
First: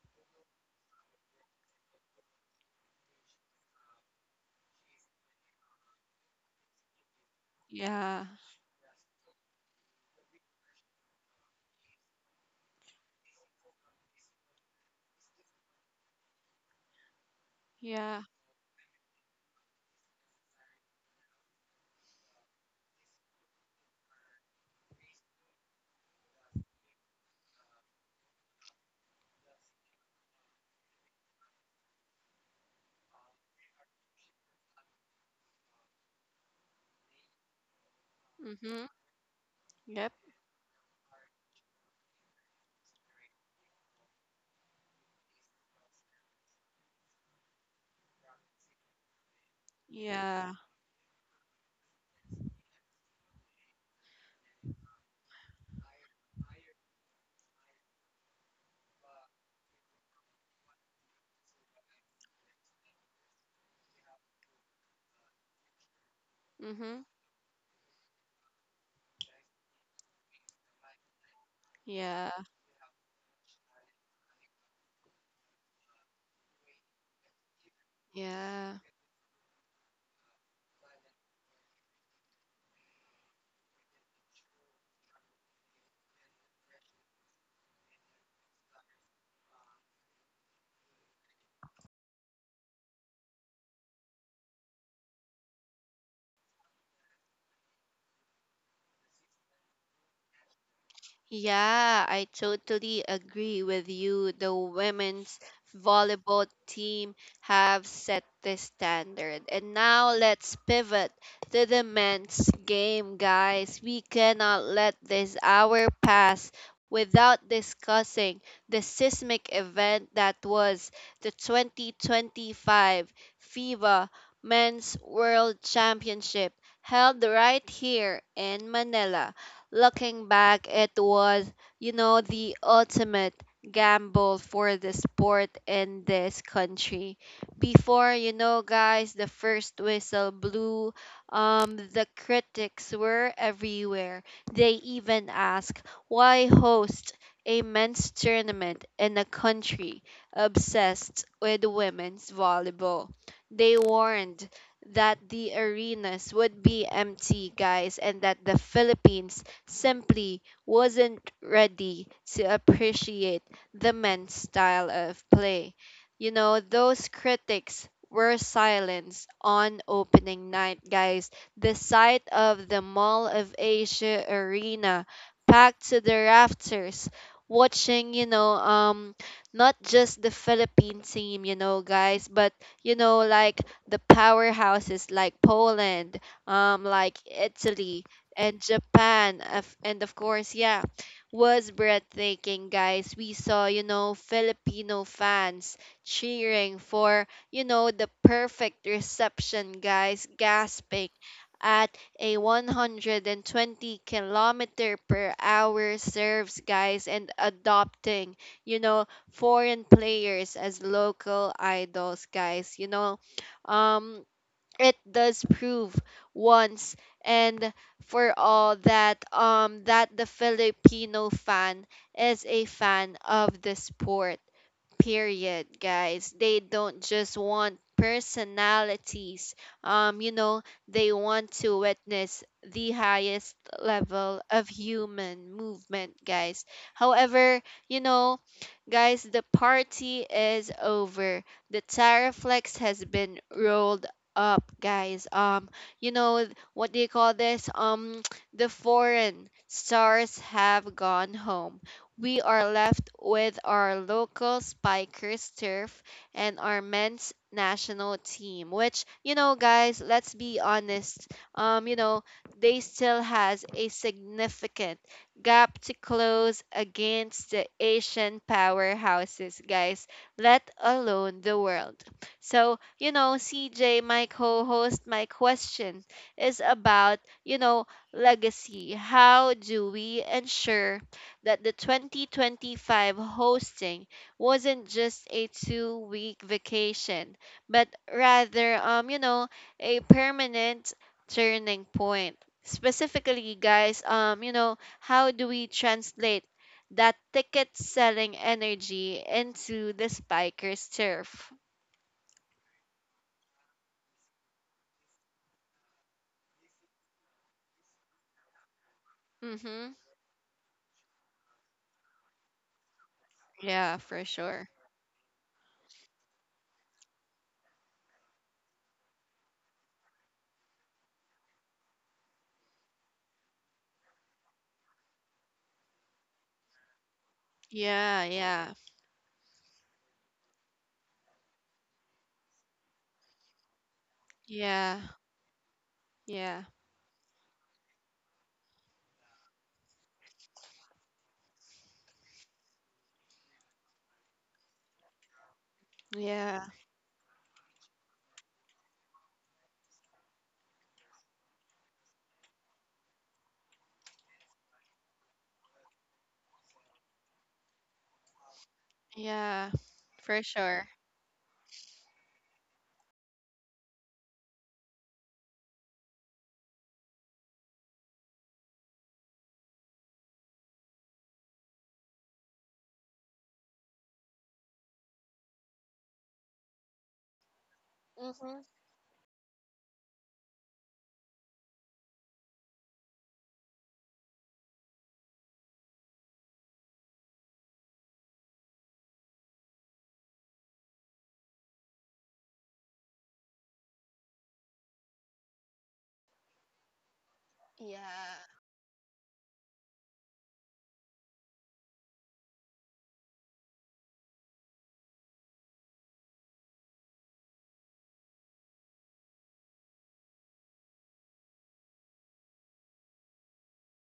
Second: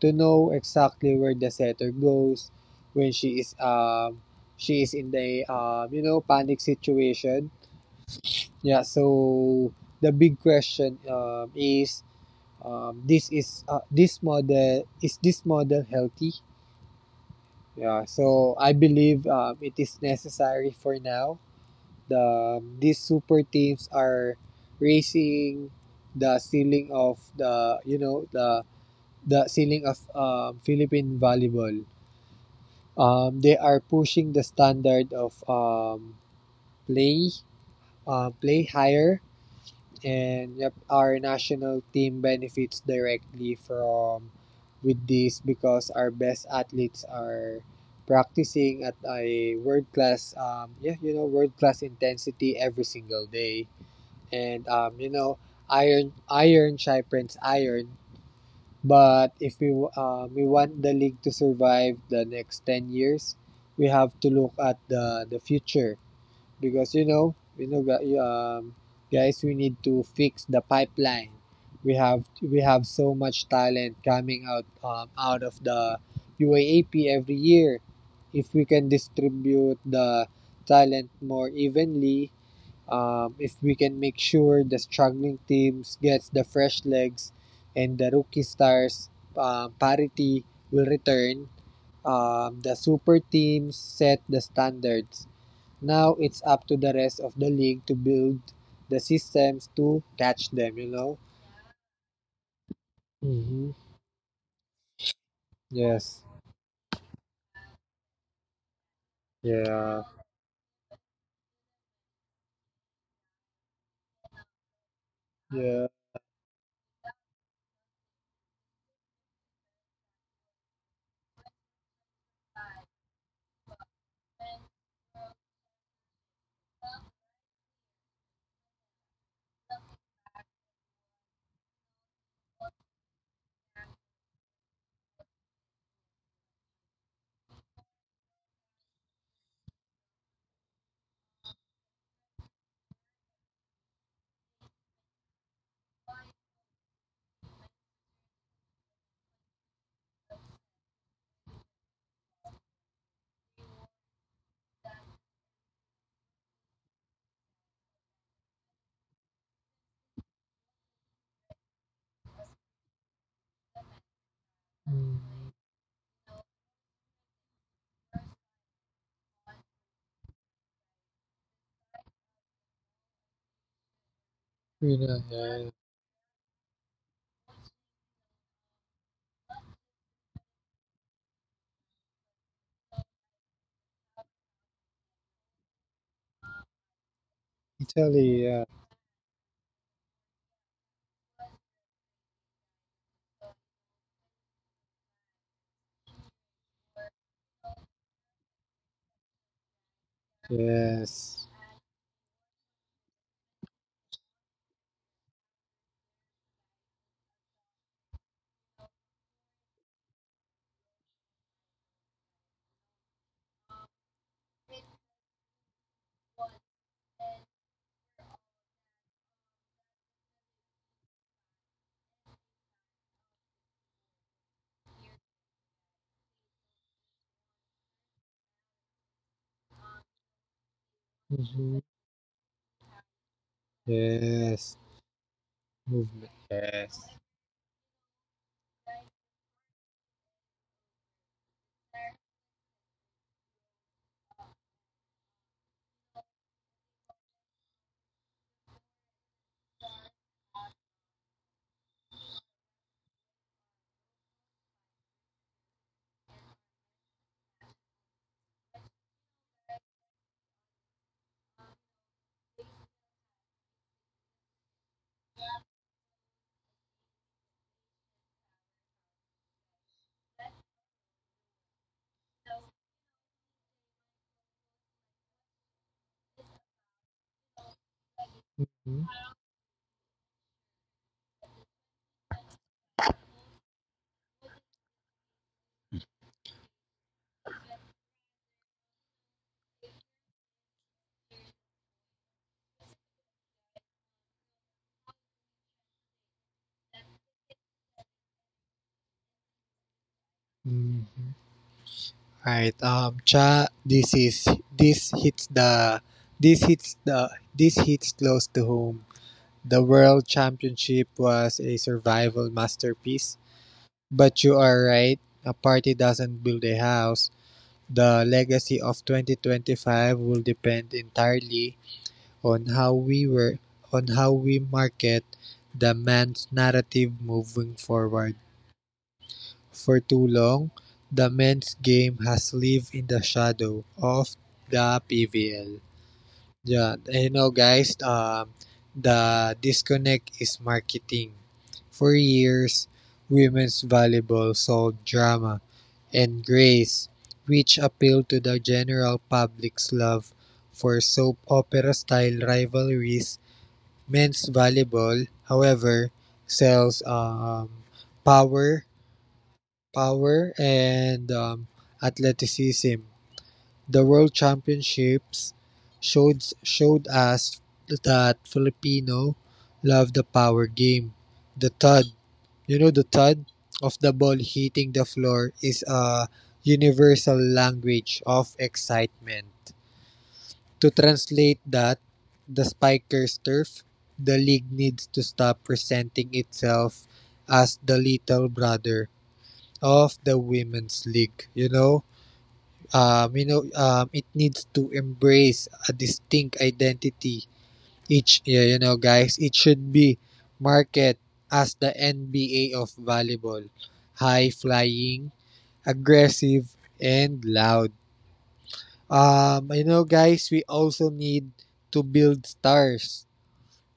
[SPEAKER 2] to know exactly where the setter goes when she is um she is in the um you know panic situation.
[SPEAKER 1] Yeah.
[SPEAKER 2] Yeah, so the big question um, is, um, this is uh, this model is this model healthy? Yeah,
[SPEAKER 1] Yeah.
[SPEAKER 2] so I believe um, it is necessary for now. The these super teams are raising the ceiling of the you know the the ceiling of um, Philippine volleyball. Um, they are pushing the standard of um, play uh, play
[SPEAKER 1] Mm-hmm.
[SPEAKER 2] higher, and yep, our national team benefits directly from with this because our best athletes are practicing at a world class
[SPEAKER 1] Yeah.
[SPEAKER 2] um yeah you know world class intensity every single day. And um, you know iron iron sharpens iron. But if we w- um, we want the league to survive the next 10 years, we have to look at the the future. because
[SPEAKER 1] Mm-hmm.
[SPEAKER 2] you know you know gu- um, guys, we need to fix the pipeline. we have
[SPEAKER 1] Yeah.
[SPEAKER 2] we have so much talent coming out um, out of the U A A P every year. If we
[SPEAKER 1] Yeah.
[SPEAKER 2] can distribute the talent more evenly, um, if we can make sure the struggling teams gets the fresh legs and the rookie stars, uh, parity will return. Um, the super teams set the standards. Now it's up to the rest of the league to build the systems to catch them, you know?
[SPEAKER 1] Yeah, I totally agree
[SPEAKER 2] Mm-hmm.
[SPEAKER 1] with you. The women's
[SPEAKER 2] Yes.
[SPEAKER 1] volleyball team have set the standard. And
[SPEAKER 2] Yeah.
[SPEAKER 1] now let's pivot to the men's game, guys. We cannot let this
[SPEAKER 2] Yeah.
[SPEAKER 1] hour pass without discussing the seismic event that was the twenty twenty-five FIBA Men's World Championship held right here in Manila. Looking back, it was, you know, the ultimate gamble for the sport in this country. Before, you know, guys, the first whistle blew, um, the critics were everywhere. They even asked, why host a men's tournament in a country obsessed with women's volleyball? They warned that the arenas would be empty, guys, and that the Philippines simply wasn't ready to appreciate the men's style of
[SPEAKER 2] Mm.
[SPEAKER 1] play. You know, those critics were silenced on opening night, guys. The sight of the Mall of Asia
[SPEAKER 2] You
[SPEAKER 1] arena
[SPEAKER 2] know, yeah.
[SPEAKER 1] packed to the rafters, watching, you know, um, not just the Philippine team, you know, guys, but you know, like the powerhouses like Poland, um, like Italy,
[SPEAKER 2] Italy,
[SPEAKER 1] and
[SPEAKER 2] yeah.
[SPEAKER 1] Japan. of- And of course, yeah, was breathtaking, guys. We saw, you know, Filipino fans cheering for, you know, the perfect reception, guys, gasping
[SPEAKER 2] Yes.
[SPEAKER 1] at a one hundred twenty kilometer per hour serves, guys, and adopting you know foreign players as local idols, guys. you know um it does prove once and for all that um that the Filipino fan is a fan of the sport. Period, guys. They don't just want personalities. Um, you know, they want to
[SPEAKER 2] Mm-hmm.
[SPEAKER 1] witness the highest level of
[SPEAKER 2] Yes.
[SPEAKER 1] human movement,
[SPEAKER 2] Movement.
[SPEAKER 1] guys.
[SPEAKER 2] Yes.
[SPEAKER 1] However, you know, guys, the party is over. The Tariflex has been rolled up, guys. Um, you know th- what do you call this? Um, the foreign stars have gone home. We are left with our local spikers turf and our men's national team, which, you know, guys, let's be honest, Um, you know, they still has a significant gap to close against the Asian powerhouses, guys. Let alone the world. So, you know, C J, my co host, my question is about, you know, legacy. How do we ensure that the twenty twenty-five hosting wasn't just a two week vacation, but rather, um, you know, a permanent turning point? Specifically, guys, um, you know, how do we translate that ticket selling energy into the spiker's
[SPEAKER 2] Mm-hmm.
[SPEAKER 1] turf?
[SPEAKER 2] Right. Um. Cha, This is this hits the this hits the this hits close to home. The
[SPEAKER 1] Mm-hmm.
[SPEAKER 2] World Championship was a survival masterpiece.
[SPEAKER 1] Yeah, for
[SPEAKER 2] But you
[SPEAKER 1] sure.
[SPEAKER 2] are right. A party doesn't build a house. The legacy of twenty twenty-five will depend entirely on how we were on how we market the man's narrative moving
[SPEAKER 1] Yeah,
[SPEAKER 2] forward.
[SPEAKER 1] yeah,
[SPEAKER 2] For too long, the men's game has lived in the shadow of
[SPEAKER 1] yeah,
[SPEAKER 2] the P V L.
[SPEAKER 1] yeah,
[SPEAKER 2] Yeah, you know, guys, um, the disconnect is marketing. For years, women's volleyball sold drama and
[SPEAKER 1] yeah,
[SPEAKER 2] grace, which appealed to the general public's love for soap opera style rivalries. Men's volleyball, however, sells um, power,
[SPEAKER 1] yeah, for
[SPEAKER 2] power
[SPEAKER 1] sure.
[SPEAKER 2] and um, athleticism. The World Championships showed showed us that Filipino love the power game. The thud, you know, the thud of the ball hitting the floor is a universal language
[SPEAKER 1] Mm-hmm.
[SPEAKER 2] of excitement. To translate that, the Spikers turf, the league needs to stop presenting itself as the little brother of the women's league. You know um, you know um, it needs to embrace a distinct identity.
[SPEAKER 1] Yeah,
[SPEAKER 2] Each, yeah, you know guys, it should be marketed as the N B A of volleyball — high flying, aggressive, and loud. Um you know guys, we also need to build stars.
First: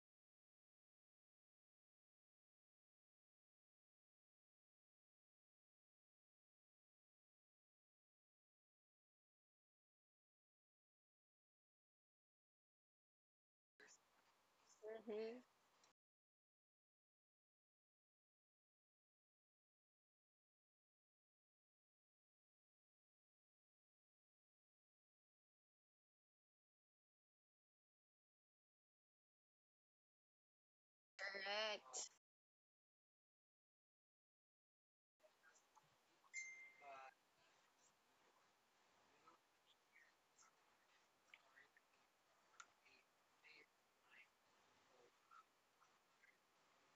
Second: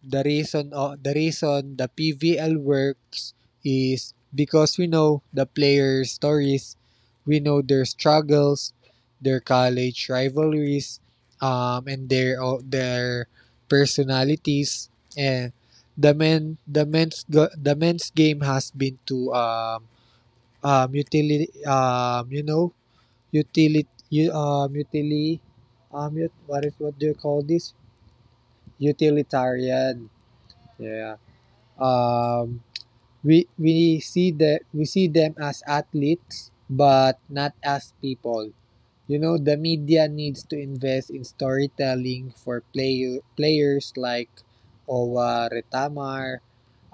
[SPEAKER 2] The reason uh, the reason the P V L works is because we know the players' stories, we know their struggles, their college rivalries, um, and their uh, their personalities. And the men the men's go- the men's game has been to um um utility um you know utility um utility um ut- what is what do you call this utilitarian. Yeah.
[SPEAKER 1] correct.
[SPEAKER 2] Um, we we see that we see them as athletes but not as people. You know, the media needs to invest in storytelling for player, players like Owa Retamar,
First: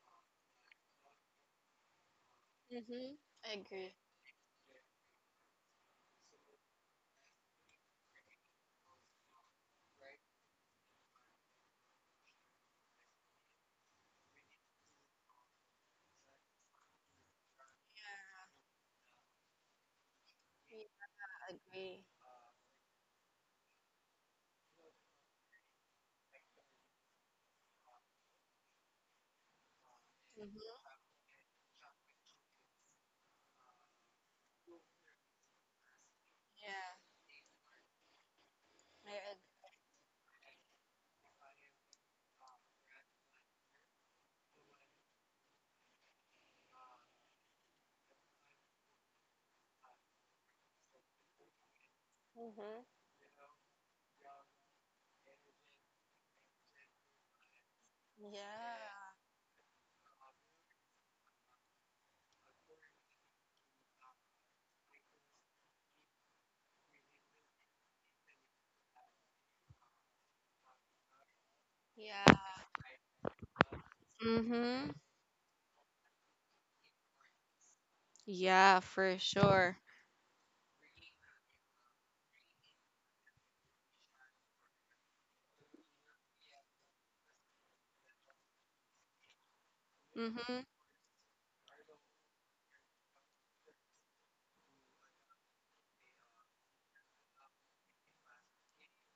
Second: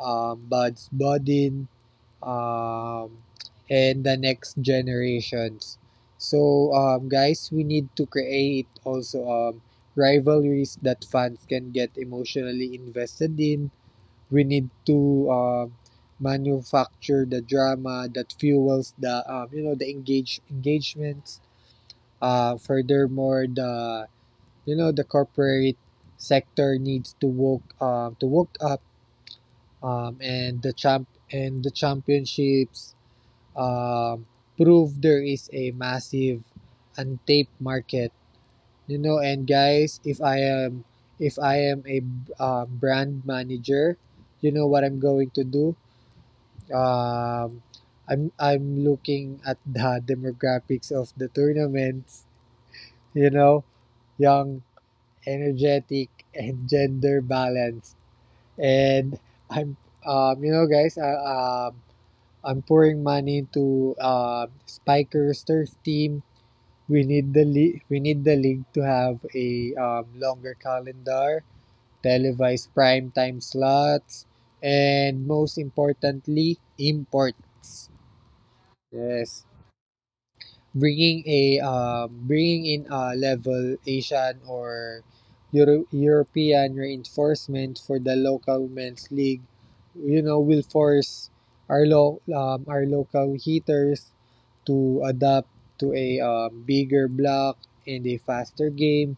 [SPEAKER 2] um, Buds Bodin,
[SPEAKER 1] Mm-hmm.
[SPEAKER 2] um,
[SPEAKER 1] I agree.
[SPEAKER 2] and the next generations. So, um, guys, we need to create also um, rivalries that fans can get emotionally invested in. We need to um, manufacture the drama that
[SPEAKER 1] Yeah,
[SPEAKER 2] fuels the um, you know the engage
[SPEAKER 1] yeah,
[SPEAKER 2] engagements
[SPEAKER 1] agree.
[SPEAKER 2] uh, Furthermore, the you know the corporate sector needs to woke um, to woke up, um, and the
[SPEAKER 1] Mm-hmm.
[SPEAKER 2] champ and the championships um, prove there is a massive
[SPEAKER 1] Yeah,
[SPEAKER 2] untapped market. You
[SPEAKER 1] I
[SPEAKER 2] know,
[SPEAKER 1] ag-
[SPEAKER 2] and guys, if i am if I am a um, brand manager, you know what I'm going to do? Um, I'm I'm looking at the demographics of the tournaments — you know, young, energetic, and gender balanced.
[SPEAKER 1] yeah,
[SPEAKER 2] And I'm um, you know, guys, I, um, I'm pouring money into uh, Spiker's turf team. We need the league. We need the league to have a um, longer calendar,
[SPEAKER 1] yeah.
[SPEAKER 2] televised prime time slots,
[SPEAKER 1] Mm-hmm.
[SPEAKER 2] and most importantly, imports.
[SPEAKER 1] Yeah, for
[SPEAKER 2] Yes.
[SPEAKER 1] sure.
[SPEAKER 2] Bringing a um, bringing in a level Asian or Euro- European reinforcement for the local men's league, you know,
[SPEAKER 1] Mm-hmm.
[SPEAKER 2] will force our lo- um, our local hitters to adapt to a um, bigger block and a faster game,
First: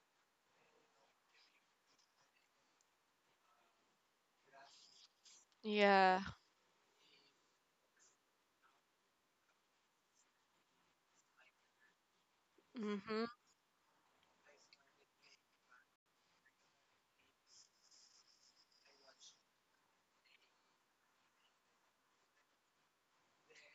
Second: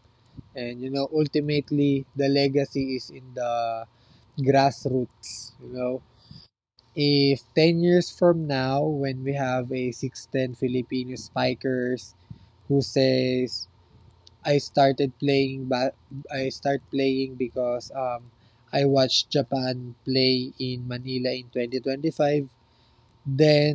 [SPEAKER 2] and you know, ultimately the legacy is in the grassroots, you know.
[SPEAKER 1] Yeah.
[SPEAKER 2] If ten years from now, when we have a six ten Filipino spikers who
[SPEAKER 1] Mm-hmm.
[SPEAKER 2] says, I started playing but I start playing because um I watched Japan play in Manila in twenty twenty-five," then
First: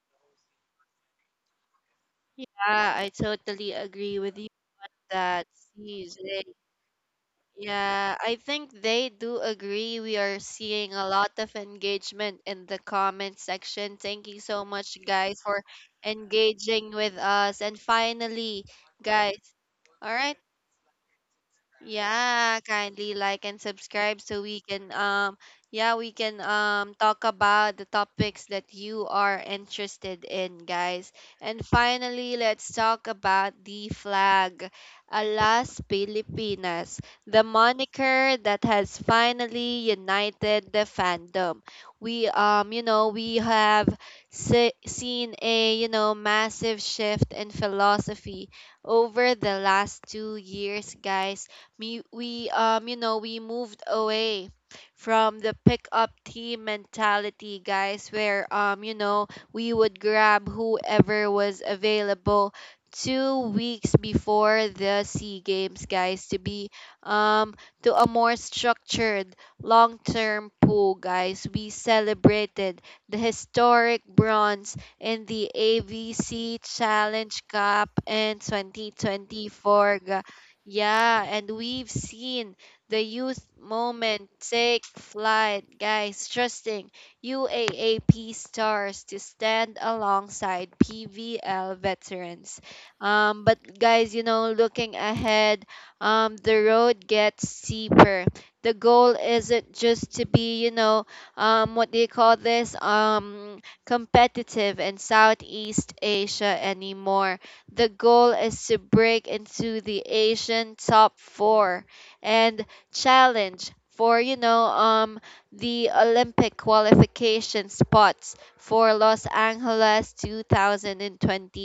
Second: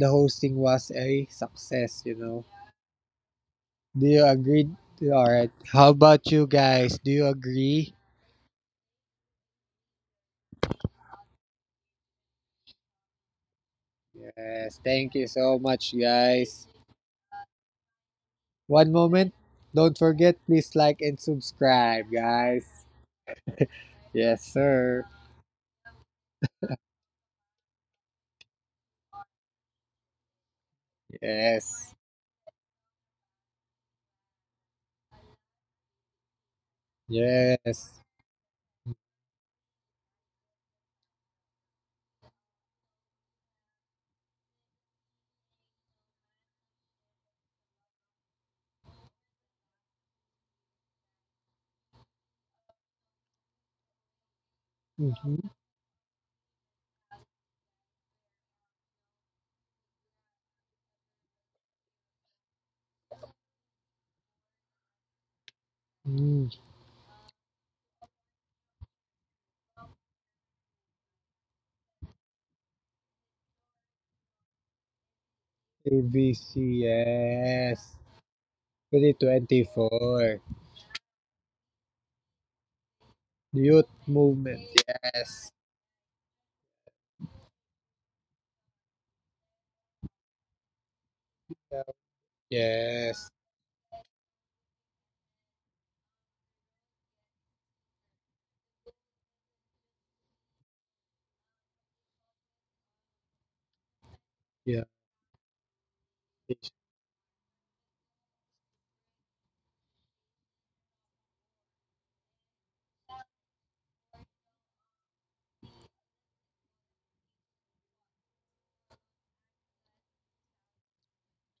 [SPEAKER 2] the hosting was a success, you know?
[SPEAKER 1] Yeah, I totally
[SPEAKER 2] Do
[SPEAKER 1] agree
[SPEAKER 2] you
[SPEAKER 1] with you
[SPEAKER 2] agree?
[SPEAKER 1] on
[SPEAKER 2] All
[SPEAKER 1] that,
[SPEAKER 2] right, how about
[SPEAKER 1] C J.
[SPEAKER 2] you guys? Do you agree?
[SPEAKER 1] Yeah, I think they do agree. We are seeing a lot of engagement in the comment section. Thank you so
[SPEAKER 2] Yes,
[SPEAKER 1] much,
[SPEAKER 2] thank you
[SPEAKER 1] guys,
[SPEAKER 2] so
[SPEAKER 1] for
[SPEAKER 2] much, guys.
[SPEAKER 1] engaging with us. And finally,
[SPEAKER 2] One moment.
[SPEAKER 1] guys,
[SPEAKER 2] Don't
[SPEAKER 1] all
[SPEAKER 2] forget,
[SPEAKER 1] right.
[SPEAKER 2] please like and subscribe,
[SPEAKER 1] Yeah,
[SPEAKER 2] guys.
[SPEAKER 1] kindly like and subscribe
[SPEAKER 2] Yes,
[SPEAKER 1] so we can
[SPEAKER 2] sir.
[SPEAKER 1] um yeah, we can um talk about the topics that you are interested in, guys. And
[SPEAKER 2] Yes.
[SPEAKER 1] finally, let's talk about the flag. Alas Pilipinas, the
[SPEAKER 2] Yes.
[SPEAKER 1] moniker that has finally united the fandom. We um you know we have se- seen a you know massive shift in philosophy over the last two years, guys. We we um you know we moved away from
[SPEAKER 2] Mhm.
[SPEAKER 1] the pick up team mentality, guys, where um you know we would grab whoever was available two weeks before the sea games, guys, to
[SPEAKER 2] Mm.
[SPEAKER 1] be, um, to a more structured long term pool, guys. We celebrated the historic bronze in the
[SPEAKER 2] A B C,
[SPEAKER 1] A V C Challenge
[SPEAKER 2] yes.
[SPEAKER 1] Cup in twenty twenty-four. ga-
[SPEAKER 2] twenty twenty-four.
[SPEAKER 1] Yeah, and we've seen the youth
[SPEAKER 2] Youth
[SPEAKER 1] moment
[SPEAKER 2] movement,
[SPEAKER 1] take
[SPEAKER 2] yes.
[SPEAKER 1] flight, guys, trusting U A A P stars to stand alongside P V L veterans.
[SPEAKER 2] Yes.
[SPEAKER 1] Um, but guys, you know, looking ahead, um, the road gets steeper. The goal isn't just to be, you know, um, what do you call this, Um, competitive
[SPEAKER 2] Yeah.
[SPEAKER 1] in Southeast Asia
[SPEAKER 2] Page
[SPEAKER 1] anymore. The goal is to break into the Asian top four and challenge for, you know, um, the Olympic qualification spots for Los Angeles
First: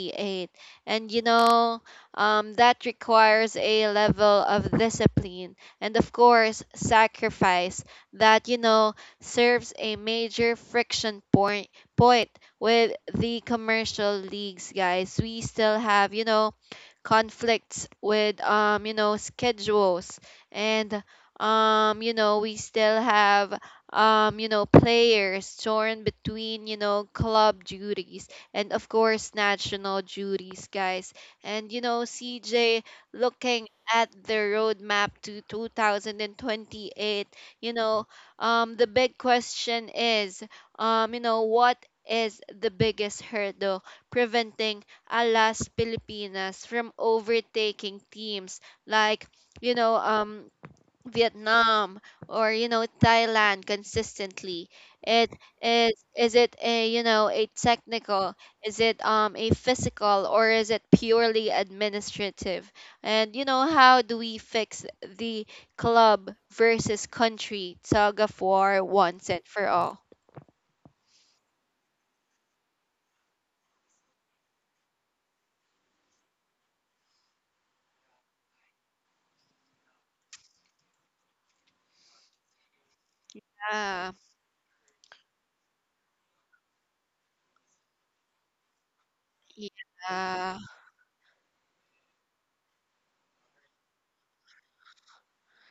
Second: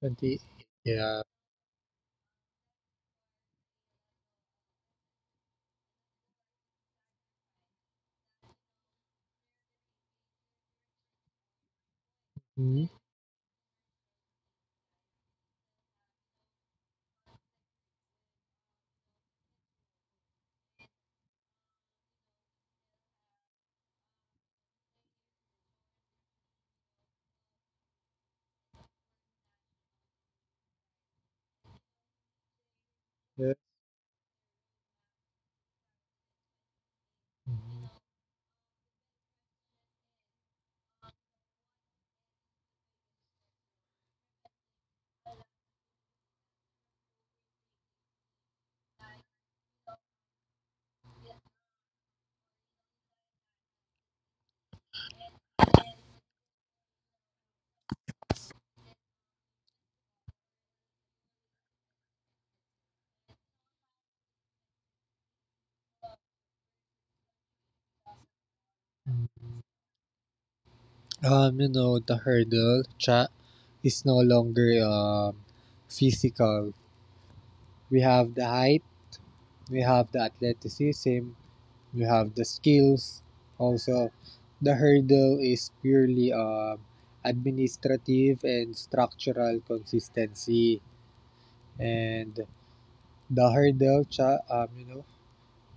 [SPEAKER 2] twenty-eight.
[SPEAKER 1] And,
[SPEAKER 2] Yeah.
[SPEAKER 1] you know, um, that requires a level of discipline and, of course, sacrifice that, you know, serves a major friction point, point
[SPEAKER 2] Mhm.
[SPEAKER 1] with the commercial leagues, guys. We still have, you know, conflicts with, um, you know, schedules, and um you know we still have um you know players torn between you know club duties and of course national duties, guys. And you know, C J,
[SPEAKER 2] Yeah.
[SPEAKER 1] looking at the roadmap to two thousand twenty-eight, you know, um, the big question is, um, you know, what is the biggest hurdle preventing Alas Pilipinas from overtaking teams like you know um Vietnam or you know Thailand consistently? It is is it a you know a technical? Is it um a physical, or is it purely administrative? And you know how do we fix the club versus country tug of war once and for all?
[SPEAKER 2] Um, you know, the hurdle track is no longer um, physical. We have the height, we have the athleticism, we have the skills. Also,
[SPEAKER 1] Yeah,
[SPEAKER 2] the hurdle is purely um, administrative and structural
[SPEAKER 1] yeah,
[SPEAKER 2] consistency. And the hurdle, Cha, um, you know,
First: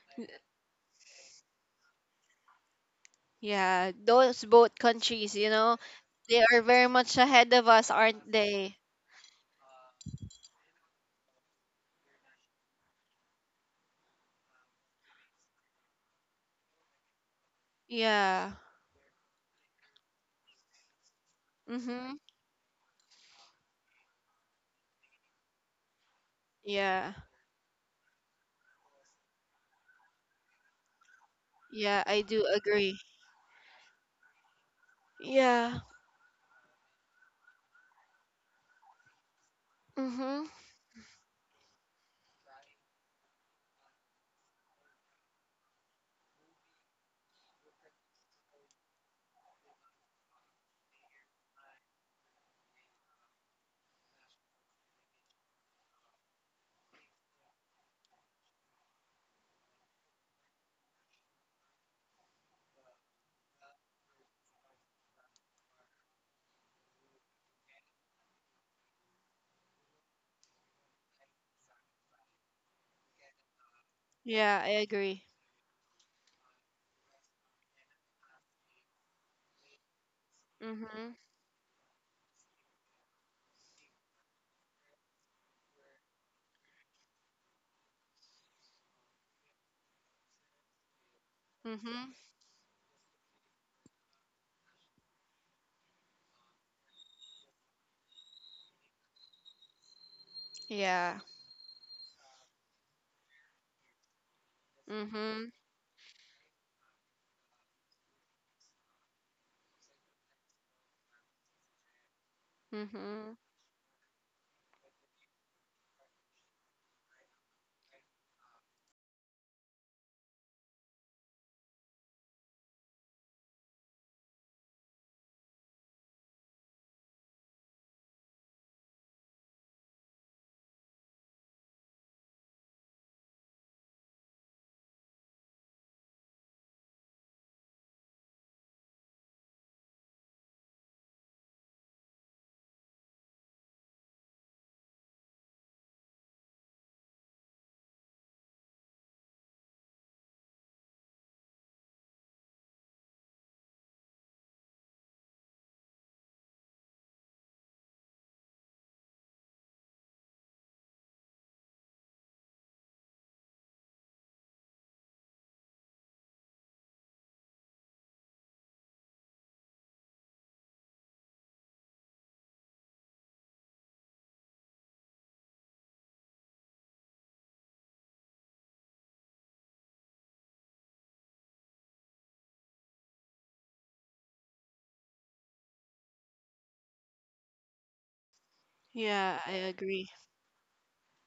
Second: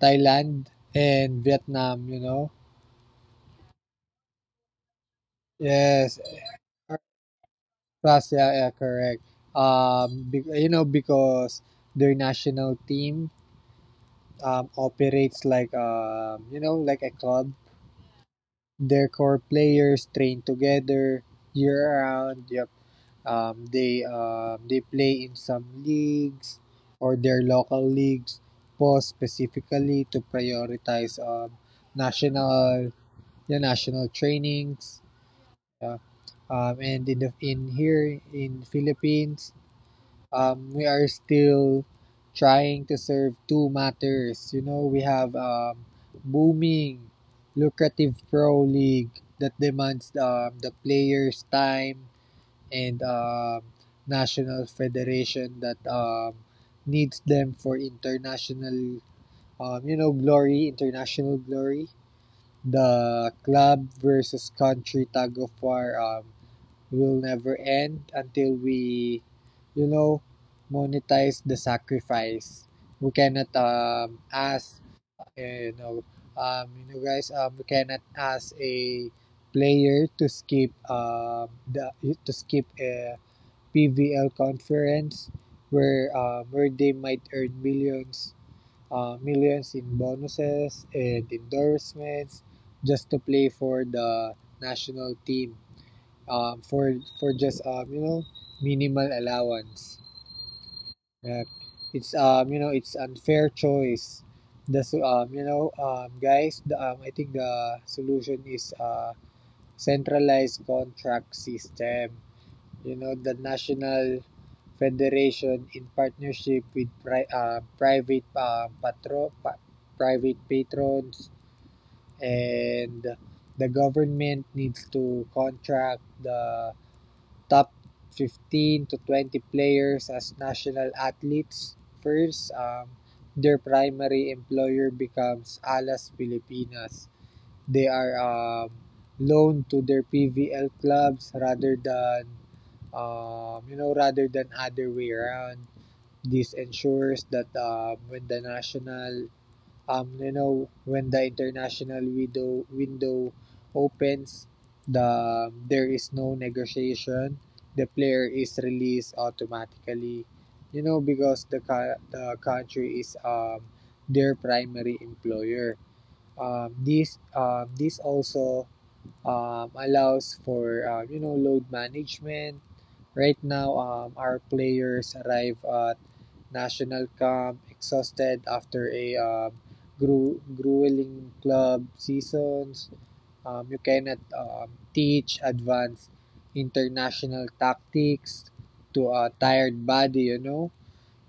[SPEAKER 2] Thailand and Vietnam, you know.
[SPEAKER 1] yeah. Those both countries, you know,
[SPEAKER 2] Yes,
[SPEAKER 1] they are very much ahead of us,
[SPEAKER 2] plus
[SPEAKER 1] aren't
[SPEAKER 2] yeah, yeah,
[SPEAKER 1] they?
[SPEAKER 2] correct. Um, be, you know, because their national team um operates like, um, you know, like a club.
[SPEAKER 1] Yeah.
[SPEAKER 2] Their core players train together year
[SPEAKER 1] Mhm.
[SPEAKER 2] round. Yep. Um, they um, they play in some leagues,
[SPEAKER 1] Yeah.
[SPEAKER 2] or their local leagues, post specifically to prioritize um
[SPEAKER 1] Yeah, I do
[SPEAKER 2] national
[SPEAKER 1] agree.
[SPEAKER 2] the national trainings.
[SPEAKER 1] Yeah.
[SPEAKER 2] Yeah. Um, and in the, in here in Philippines,
[SPEAKER 1] Mhm.
[SPEAKER 2] um, we are still trying to serve two matters. You know, we have um, booming, lucrative pro league that demands um, the players' time, and um, national federation that um, needs them for international, um, you know, glory, international glory. The club versus country tug of war um, will never end until we, you know, monetize the sacrifice. We cannot um,
[SPEAKER 1] Yeah, I
[SPEAKER 2] ask,
[SPEAKER 1] agree.
[SPEAKER 2] you know, um, you know guys, um, we cannot ask a player to skip
[SPEAKER 1] Mhm.
[SPEAKER 2] um, the to skip a P V L conference where um, where they might earn millions uh, millions in bonuses and
[SPEAKER 1] Mhm.
[SPEAKER 2] endorsements, just to play for the national team um, for for just um, you know minimal allowance.
[SPEAKER 1] Yeah.
[SPEAKER 2] Yeah. It's um you know it's unfair choice. The so- um you
[SPEAKER 1] Mhm.
[SPEAKER 2] know um Guys, the, um I think the solution is uh centralized contract system. You know, the
[SPEAKER 1] Mhm.
[SPEAKER 2] National Federation, in partnership with pri- uh, private uh, patro- pa- private patrons and the government, needs to contract the top fifteen to twenty players as national athletes first. Um, their primary employer becomes Alas Pilipinas. They are um, loaned to their P V L clubs, rather than um, you know rather than other way around. This ensures that um, when the national um, you know when the international window window opens, the um, there is no negotiation. The player is released automatically, you know, because the the country is um, their primary employer. Um, this um, this also um, allows for uh, you know, load management. Right now, um, our players arrive at national camp exhausted after a um, gru- grueling club seasons. Um, you cannot um, teach advanced international tactics to a
[SPEAKER 1] Yeah, I
[SPEAKER 2] tired
[SPEAKER 1] agree.
[SPEAKER 2] body. You know,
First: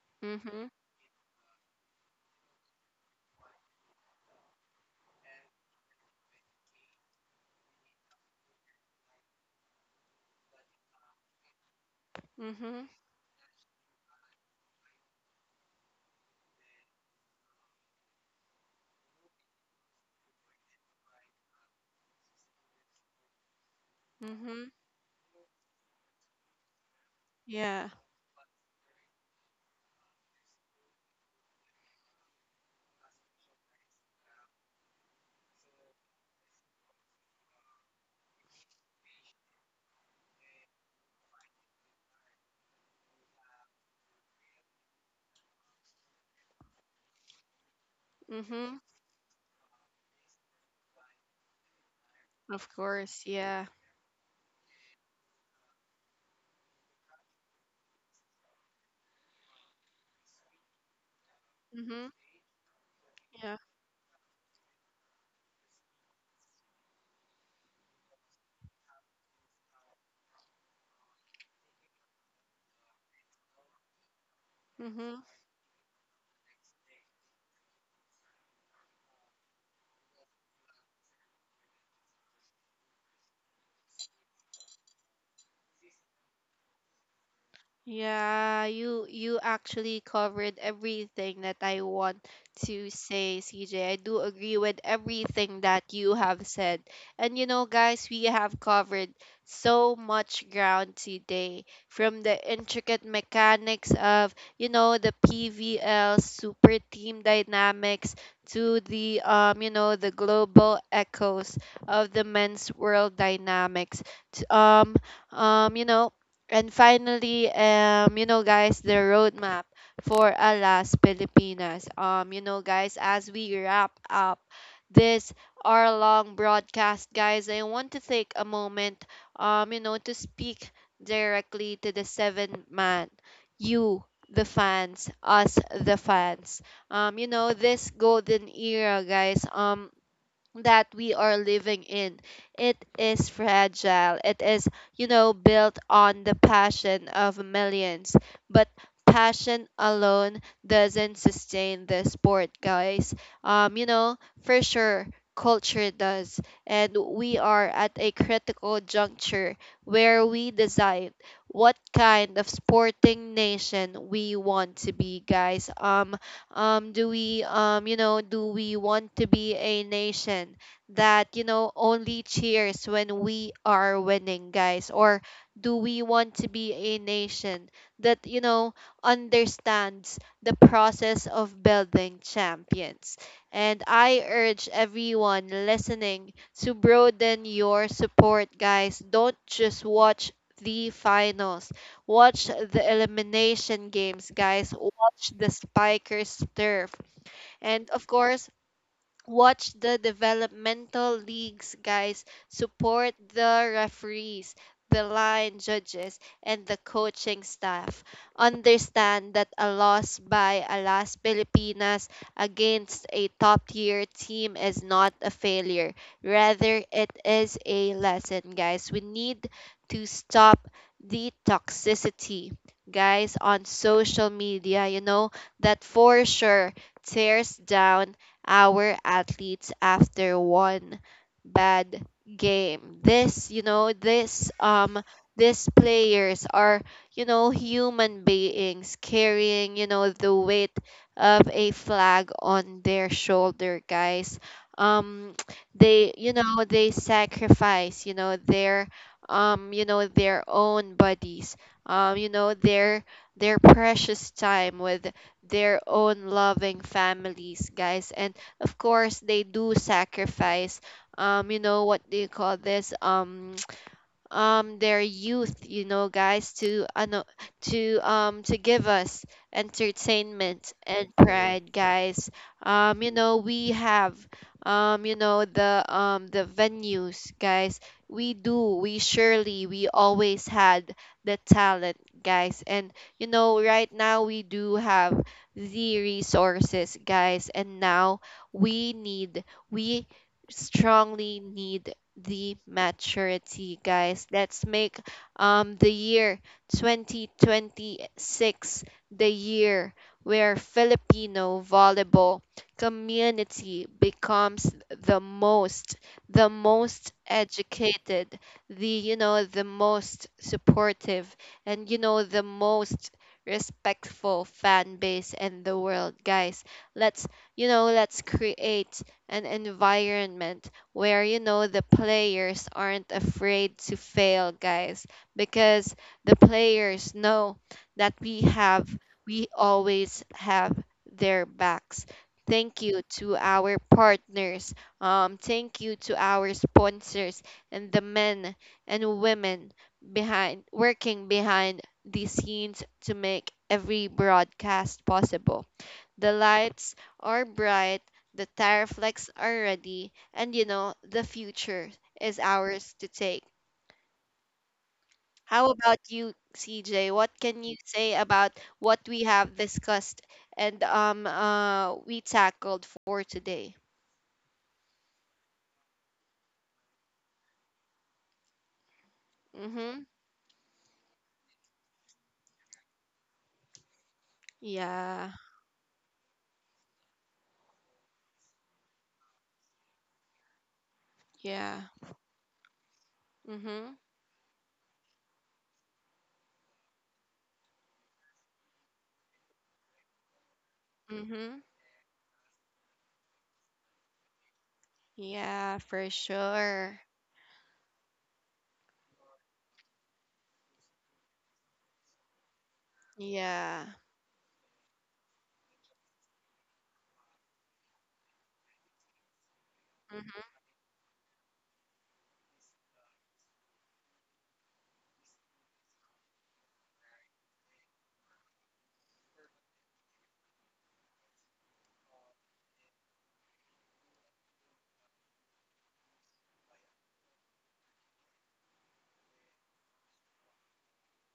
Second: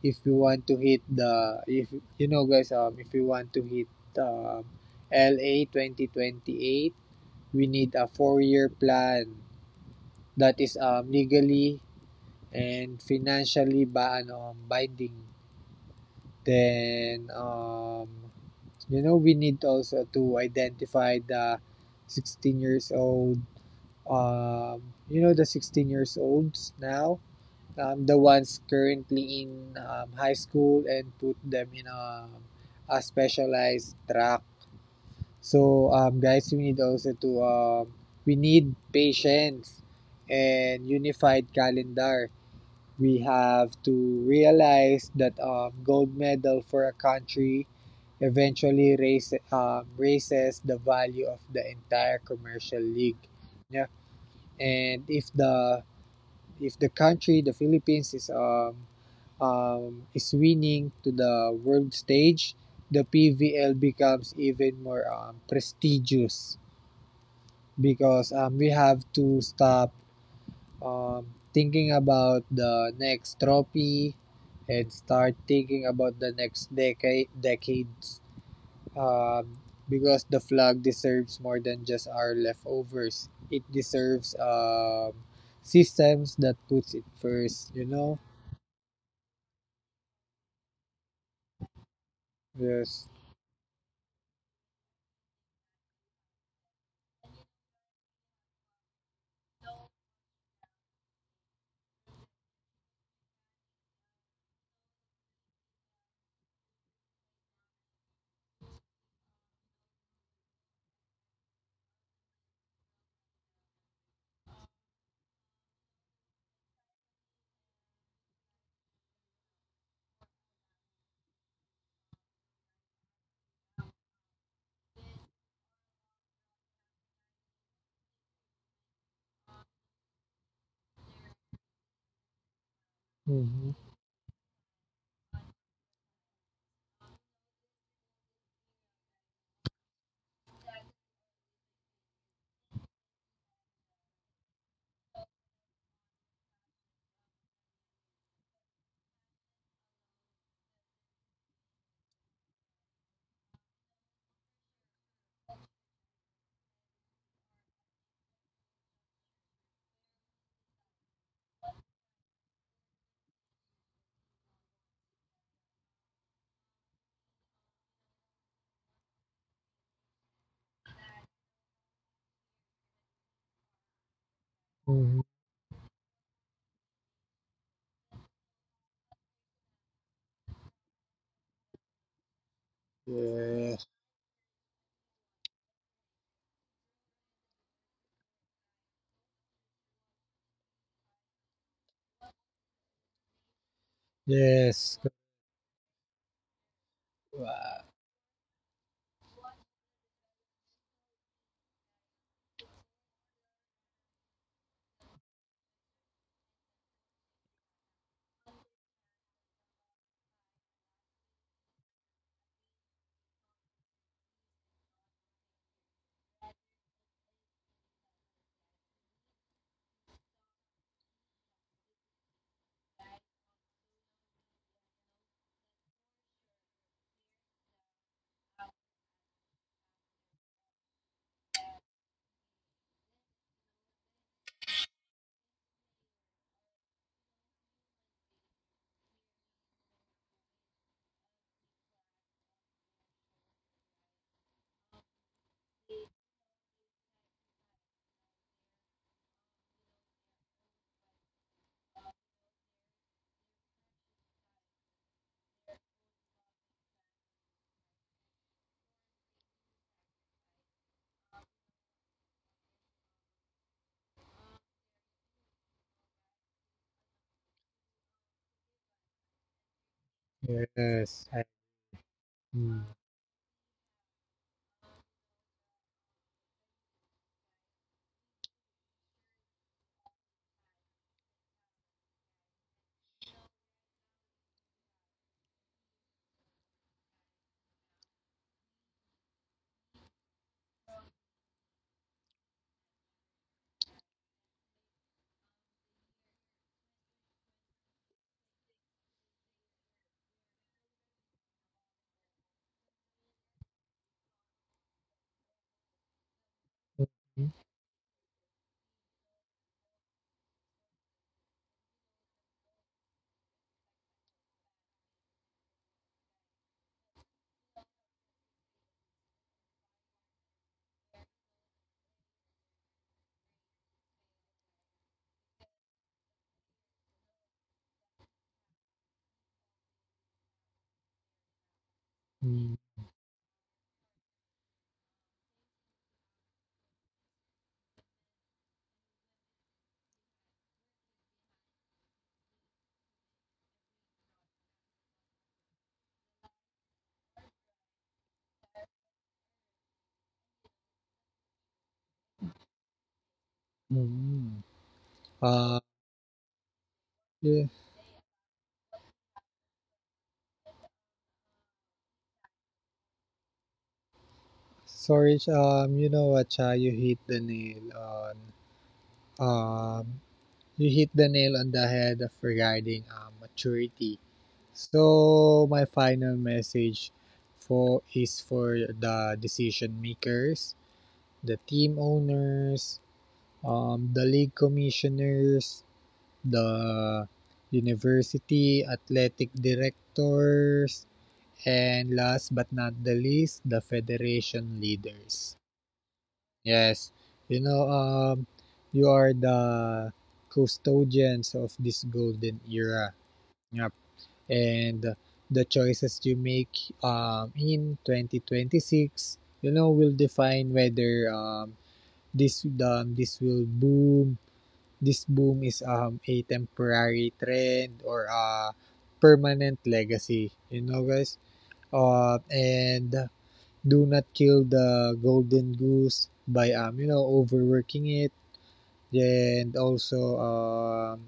[SPEAKER 2] if you want
[SPEAKER 1] Mhm.
[SPEAKER 2] to hit the if you know guys, um if you want to hit um L A twenty twenty-eight, we need a four year plan that is um legally
[SPEAKER 1] Mhm.
[SPEAKER 2] and financially ba ano binding. Then, um you know we need also to identify the 16 years old
[SPEAKER 1] Mhm.
[SPEAKER 2] um you know the sixteen years olds now,
[SPEAKER 1] Yeah.
[SPEAKER 2] um, the ones currently in um, high school, and put them in a, a specialized track. So, um, guys, we need also to, um, we need patience and unified calendar. We have to realize that um, gold medal for a country
[SPEAKER 1] Mhm.
[SPEAKER 2] eventually raise, um, raises the value of the entire
[SPEAKER 1] Of
[SPEAKER 2] commercial league.
[SPEAKER 1] course. Yeah.
[SPEAKER 2] Yeah. And if the if the country, the Philippines, is um, um, is winning to the world
[SPEAKER 1] Mhm.
[SPEAKER 2] stage, the
[SPEAKER 1] Yeah.
[SPEAKER 2] P V L becomes even more um, prestigious, because um, we have to stop um, thinking about the next trophy and
[SPEAKER 1] Mhm.
[SPEAKER 2] start thinking about the next decade decades, um, because the flag deserves more than just our leftovers. It deserves um, systems that puts it first, you know?
[SPEAKER 1] Yeah, you you actually covered everything that I want to
[SPEAKER 2] Yes.
[SPEAKER 1] say, C J. I do agree with everything that you have said. And you know, guys, we have covered so much ground today, from the intricate mechanics of, you know, the P V L super team dynamics, to the um, you know, the global echoes of the men's world dynamics. to- Um, um, you know, and finally, um, you know, guys, the roadmap for Alas Pilipinas. Um, you know, guys, as we wrap up this our long broadcast, guys, I want to take a moment, um, you know, to speak directly to the seven man,
[SPEAKER 2] Mm-hmm.
[SPEAKER 1] you, the fans, us, the fans. Um, you know, this golden era, guys, Um, that we are living in, it is fragile. It is you know built on the passion of millions, but passion alone doesn't sustain the sport, guys. um you know for sure, culture does. And we are at a critical juncture where we decide what kind of sporting nation we want to be, guys. um um, do we um, you know do we want to be a nation that you know only cheers when we are winning, guys, or
[SPEAKER 2] Mm-hmm.
[SPEAKER 1] do we want to be a nation that you know understands the process of building champions? And
[SPEAKER 2] Yes.
[SPEAKER 1] I urge everyone listening to broaden your support, guys. Don't just watch the finals. Watch the elimination games, guys.
[SPEAKER 2] Yes.
[SPEAKER 1] Watch the Spikers turf.
[SPEAKER 2] Wow.
[SPEAKER 1] And of course, watch the developmental leagues, guys. Support the referees, the line judges, and the coaching staff. Understand that a loss by Alas Pilipinas against a top tier team is not a failure, rather it is a lesson, guys. We need to stop the toxicity, guys, on social media. You know that for sure tears down our athletes after one bad game. This, you know, this um these players are, you know, human beings carrying, you know, the weight of a flag on their shoulder, guys. Um they, you know, they sacrifice, you know, their um, you know, their own bodies. Um, you know, their their precious time with their own loving families, guys. And of course they do sacrifice um you know what do you call this, um um their youth, you know, guys, to ano to um to give us entertainment and
[SPEAKER 2] Yes. I,
[SPEAKER 1] pride, guys.
[SPEAKER 2] mm,
[SPEAKER 1] Um, you know, we have, um, you know, the um the venues, guys. We do, we surely, we always had the talent, guys. And you know, right now we do have the resources, guys, and now we need, we strongly need the maturity, guys. Let's make, um, the year twenty twenty-six, the year where Filipino volleyball community becomes the most, the most
[SPEAKER 2] mm,
[SPEAKER 1] educated, the, you know, the most supportive, and, you know, the most respectful fan base in the world, guys. Let's you know let's create an environment where you know the players aren't afraid to fail, guys, because the players know that we have we always have their backs.
[SPEAKER 2] mm,
[SPEAKER 1] Thank you to our partners. Um, thank you to our sponsors and the men and women behind working behind the scenes to make every broadcast possible. The lights are bright, the tariff flex are ready, and you know, the future is ours to take.
[SPEAKER 2] mm, mm.
[SPEAKER 1] How
[SPEAKER 2] Uh,
[SPEAKER 1] about you, C J? What can
[SPEAKER 2] yeah.
[SPEAKER 1] you say about what we have discussed and um uh we tackled for today?
[SPEAKER 2] Sorry, um, you know what, Cha, you hit the nail on, um,
[SPEAKER 1] Mhm.
[SPEAKER 2] you hit the nail on the head of regarding um, maturity.
[SPEAKER 1] Yeah.
[SPEAKER 2] So my final message for is for the decision makers, the
[SPEAKER 1] Yeah.
[SPEAKER 2] team owners,
[SPEAKER 1] Mhm.
[SPEAKER 2] um, the league commissioners, the university athletic directors,
[SPEAKER 1] Mhm.
[SPEAKER 2] and last but not the least, the federation leaders.
[SPEAKER 1] Yeah, for sure.
[SPEAKER 2] Yes. You know, um, you are the custodians of this golden era.
[SPEAKER 1] Yeah.
[SPEAKER 2] Yup. And the choices you make um, in twenty twenty-six, you know, will
[SPEAKER 1] Mhm.
[SPEAKER 2] define whether um, this um, this will boom this boom is um, a temporary trend or a permanent legacy. You know, guys? Uh, and do not kill the golden goose by, um, you know, overworking it. And also, um,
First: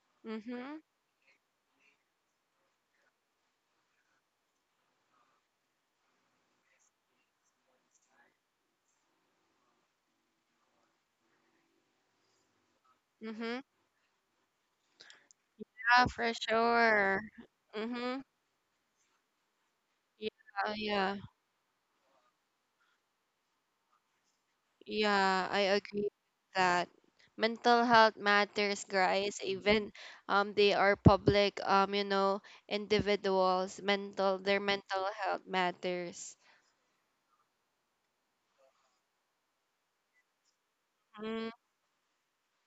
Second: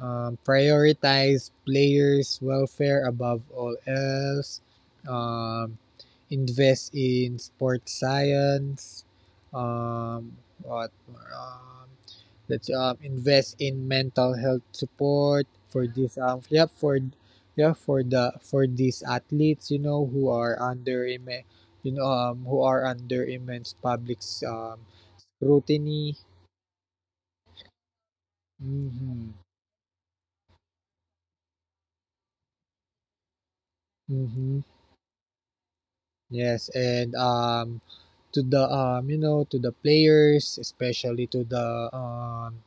[SPEAKER 2] um,
[SPEAKER 1] Mhm.
[SPEAKER 2] prioritize players' welfare above all else. Um, Invest in sports science, um what more, um let's um invest
[SPEAKER 1] Mhm.
[SPEAKER 2] in mental health support for
[SPEAKER 1] Yeah,
[SPEAKER 2] these
[SPEAKER 1] for
[SPEAKER 2] um yeah for
[SPEAKER 1] sure.
[SPEAKER 2] yeah for
[SPEAKER 1] Mhm.
[SPEAKER 2] the for these athletes, you know, who are
[SPEAKER 1] Yeah,
[SPEAKER 2] under
[SPEAKER 1] yeah.
[SPEAKER 2] imme- you know um who are under immense public um
[SPEAKER 1] Yeah, I agree
[SPEAKER 2] scrutiny.
[SPEAKER 1] with that. Mental health matters,
[SPEAKER 2] Mm-hmm.
[SPEAKER 1] guys. Even um, they are public, um, you know, individuals. Mental, their
[SPEAKER 2] Mm-hmm.
[SPEAKER 1] mental health matters.
[SPEAKER 2] Yes, and um to the um you know to the players, especially to
[SPEAKER 1] Mm,
[SPEAKER 2] the um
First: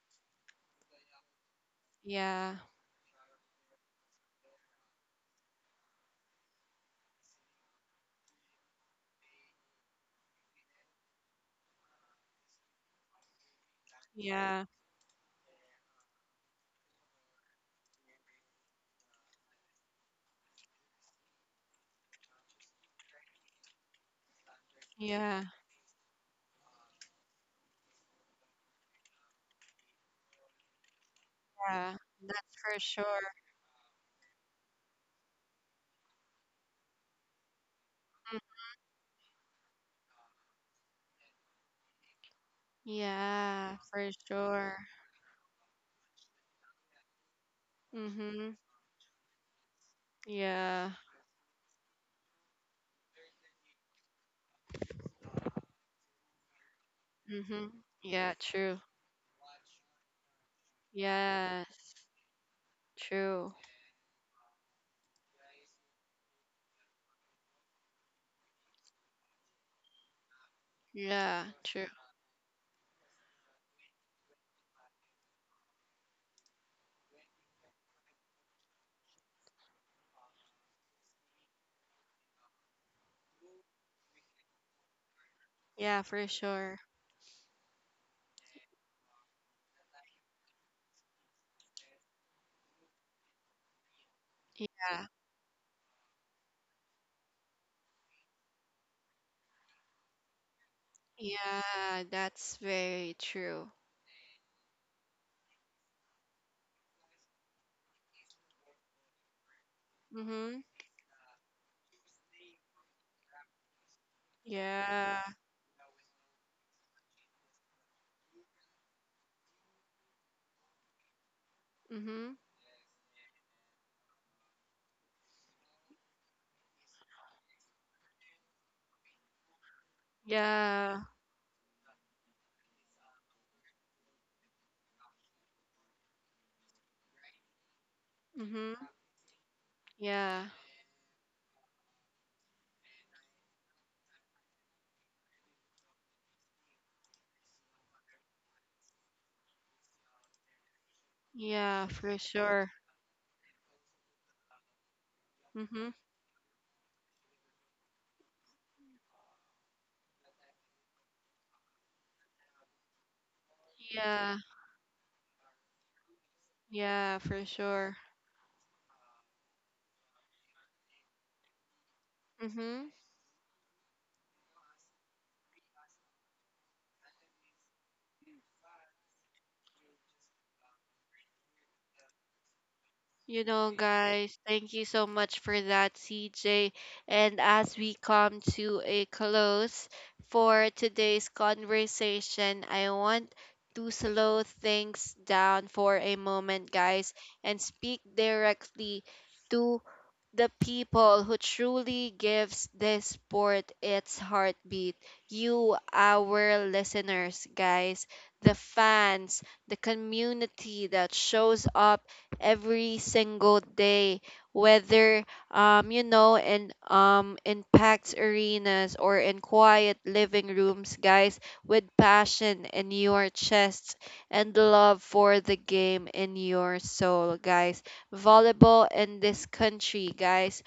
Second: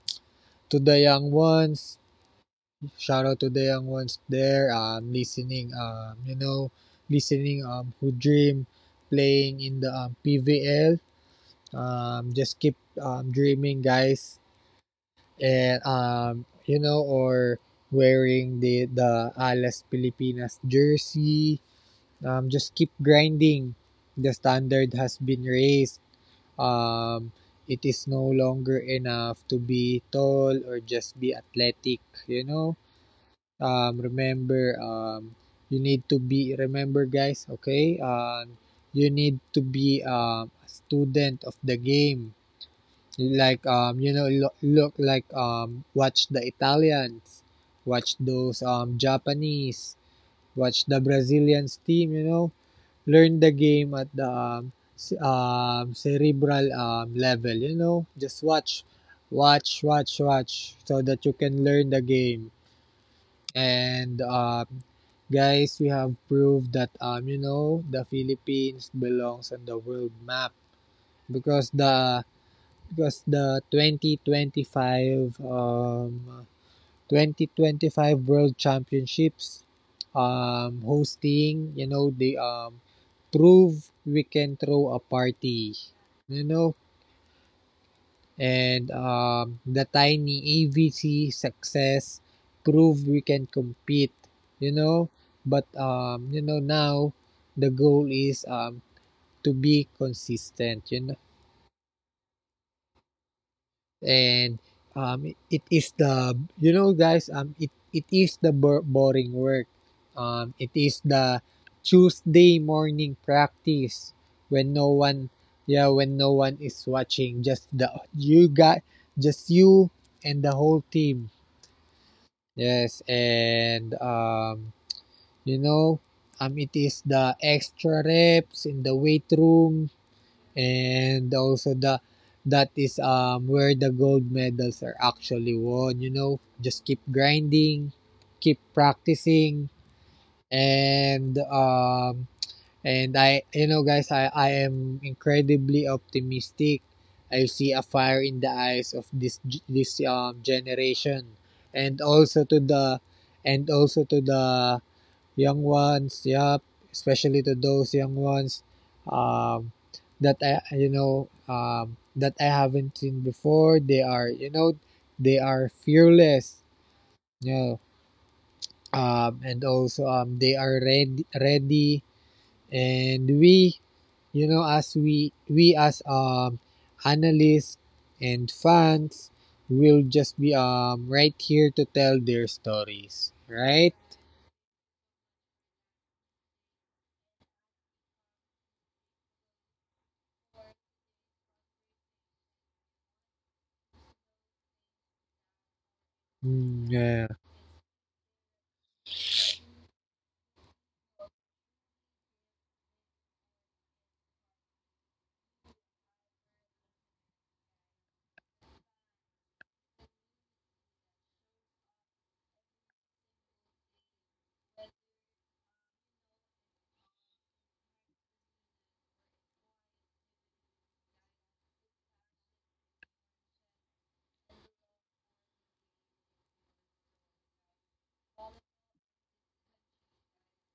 [SPEAKER 2] to the young ones.
[SPEAKER 1] yeah,
[SPEAKER 2] Shout out to the young ones there um listening, um you know listening, um who dream playing in the um, P V L. Um just keep um dreaming, guys,
[SPEAKER 1] yeah,
[SPEAKER 2] and um you know or wearing the the Alas Pilipinas jersey. Um just keep grinding. The standard has been
[SPEAKER 1] yeah,
[SPEAKER 2] raised. um it is no longer enough to be tall or just be
[SPEAKER 1] yeah.
[SPEAKER 2] athletic, you
[SPEAKER 1] That's
[SPEAKER 2] know.
[SPEAKER 1] for sure.
[SPEAKER 2] Um, remember, um, you need to be, remember guys, okay,
[SPEAKER 1] Mm,
[SPEAKER 2] um, you need to be, um, a student of the game. Like
[SPEAKER 1] yeah,
[SPEAKER 2] um, you
[SPEAKER 1] for
[SPEAKER 2] know look,
[SPEAKER 1] sure.
[SPEAKER 2] look, like um, watch the Italians, watch
[SPEAKER 1] Mhm.
[SPEAKER 2] those um, Japanese, watch
[SPEAKER 1] Yeah.
[SPEAKER 2] the Brazilians team, you know. Learn the game at the um, um, cerebral um, level, you
[SPEAKER 1] Mhm.
[SPEAKER 2] know.
[SPEAKER 1] Yeah.
[SPEAKER 2] Just watch,
[SPEAKER 1] True.
[SPEAKER 2] watch, watch, watch so that you can learn the
[SPEAKER 1] Yes.
[SPEAKER 2] game.
[SPEAKER 1] True.
[SPEAKER 2] And um, Guys, we have proved that, um, you know, the Philippines belongs on the world map,
[SPEAKER 1] Yeah.
[SPEAKER 2] because
[SPEAKER 1] True.
[SPEAKER 2] the because the twenty twenty-five um twenty twenty-five World Championships um hosting, you know, they um prove we can throw a party,
[SPEAKER 1] Yeah, for
[SPEAKER 2] you know.
[SPEAKER 1] sure.
[SPEAKER 2] And um, The tiny A V C success proved we can compete, you know.
[SPEAKER 1] Yeah.
[SPEAKER 2] But um, you know now the goal is, um, to be consistent, you know.
[SPEAKER 1] Yeah, that's very true.
[SPEAKER 2] And um, It is the, you know guys um it it is the boring work, um it
[SPEAKER 1] Mhm.
[SPEAKER 2] is the Tuesday morning practice, when no one,
[SPEAKER 1] Yeah.
[SPEAKER 2] yeah, when no one is watching. Just the you got just you and the whole team.
[SPEAKER 1] Mhm.
[SPEAKER 2] Yes, and um you know um it is the extra reps in the weight room,
[SPEAKER 1] Yeah.
[SPEAKER 2] and also the, that is um where the gold medals are actually won, you know. Just keep grinding, keep
[SPEAKER 1] Mhm.
[SPEAKER 2] practicing.
[SPEAKER 1] Yeah.
[SPEAKER 2] And um and I, you know guys i i am incredibly optimistic. I see a fire in the eyes of this this um generation,
[SPEAKER 1] Yeah,
[SPEAKER 2] and
[SPEAKER 1] for
[SPEAKER 2] also to
[SPEAKER 1] sure.
[SPEAKER 2] the, and also to the young
[SPEAKER 1] Mhm.
[SPEAKER 2] ones, yep, especially to those young ones, um that i you know um that I haven't seen before. They are, you
[SPEAKER 1] Yeah.
[SPEAKER 2] know, they are fearless,
[SPEAKER 1] Yeah,
[SPEAKER 2] you
[SPEAKER 1] for
[SPEAKER 2] know.
[SPEAKER 1] sure.
[SPEAKER 2] Um and also um They are ready, ready,
[SPEAKER 1] Mhm.
[SPEAKER 2] and we, you know as we we as um analysts and fans will just be um right here to tell their stories,
[SPEAKER 1] You know,
[SPEAKER 2] right?
[SPEAKER 1] guys, thank you so much for that, CJ. And as we come to a close for today's conversation, I want to slow things down for a moment,
[SPEAKER 2] Mm,
[SPEAKER 1] guys,
[SPEAKER 2] yeah.
[SPEAKER 1] and speak directly to the people who truly gives this sport its heartbeat, you, our listeners, guys, the fans, the community that shows up every single day, whether um you know in um in packed arenas or in quiet living rooms, guys, with passion in your chests and love for the game in your soul, guys, volleyball in this country, guys.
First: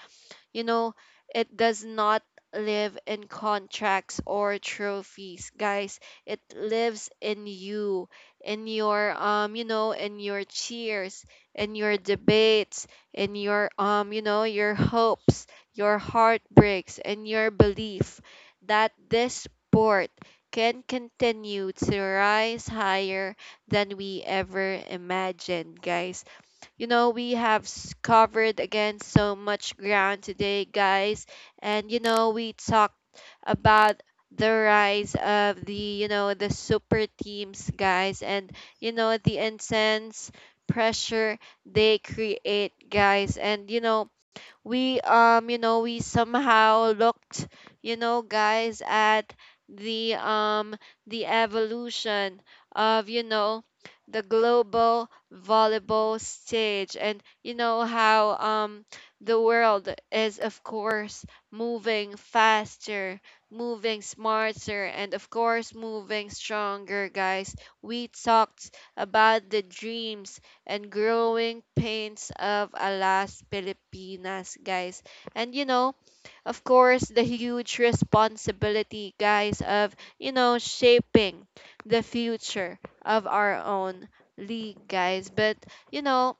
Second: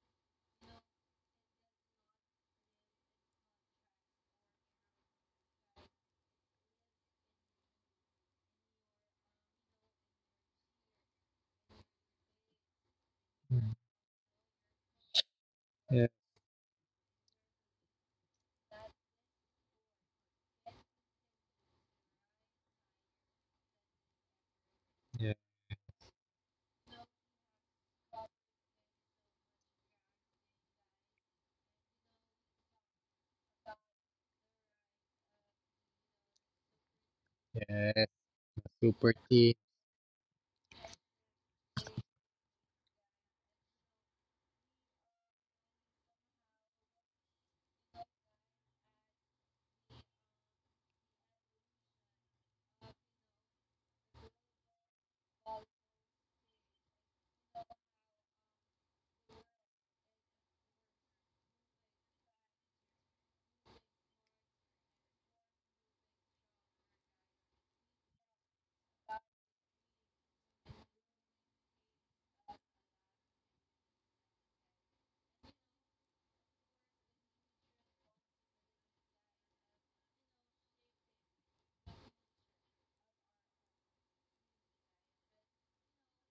[SPEAKER 1] You know, it does not live in contracts or trophies, guys. It lives in you, in your um, you know, in your cheers, in your debates, in your
[SPEAKER 2] Mm,
[SPEAKER 1] um, you know, your hopes, your
[SPEAKER 2] yeah,
[SPEAKER 1] heartbreaks, and your belief that this sport can continue to rise higher than we ever
[SPEAKER 2] yeah,
[SPEAKER 1] imagined, guys. You know, we have s- covered again so much ground today, guys. And, you know, we talked about the rise of the, you know, the super teams,
[SPEAKER 2] yeah.
[SPEAKER 1] guys. And, you know, the
[SPEAKER 2] Property.
[SPEAKER 1] intense pressure they create, guys. And, you know, we um you know we somehow looked, you know, guys, at the um the evolution of, you know, the global volleyball stage, and you know how um the world is, of course, moving faster, moving smarter, and of course moving stronger, guys. We talked about the dreams and growing pains of Alas Pilipinas, guys. And you know, of course, the huge responsibility, guys, of, you know, shaping the future of our own league, guys. But, you know,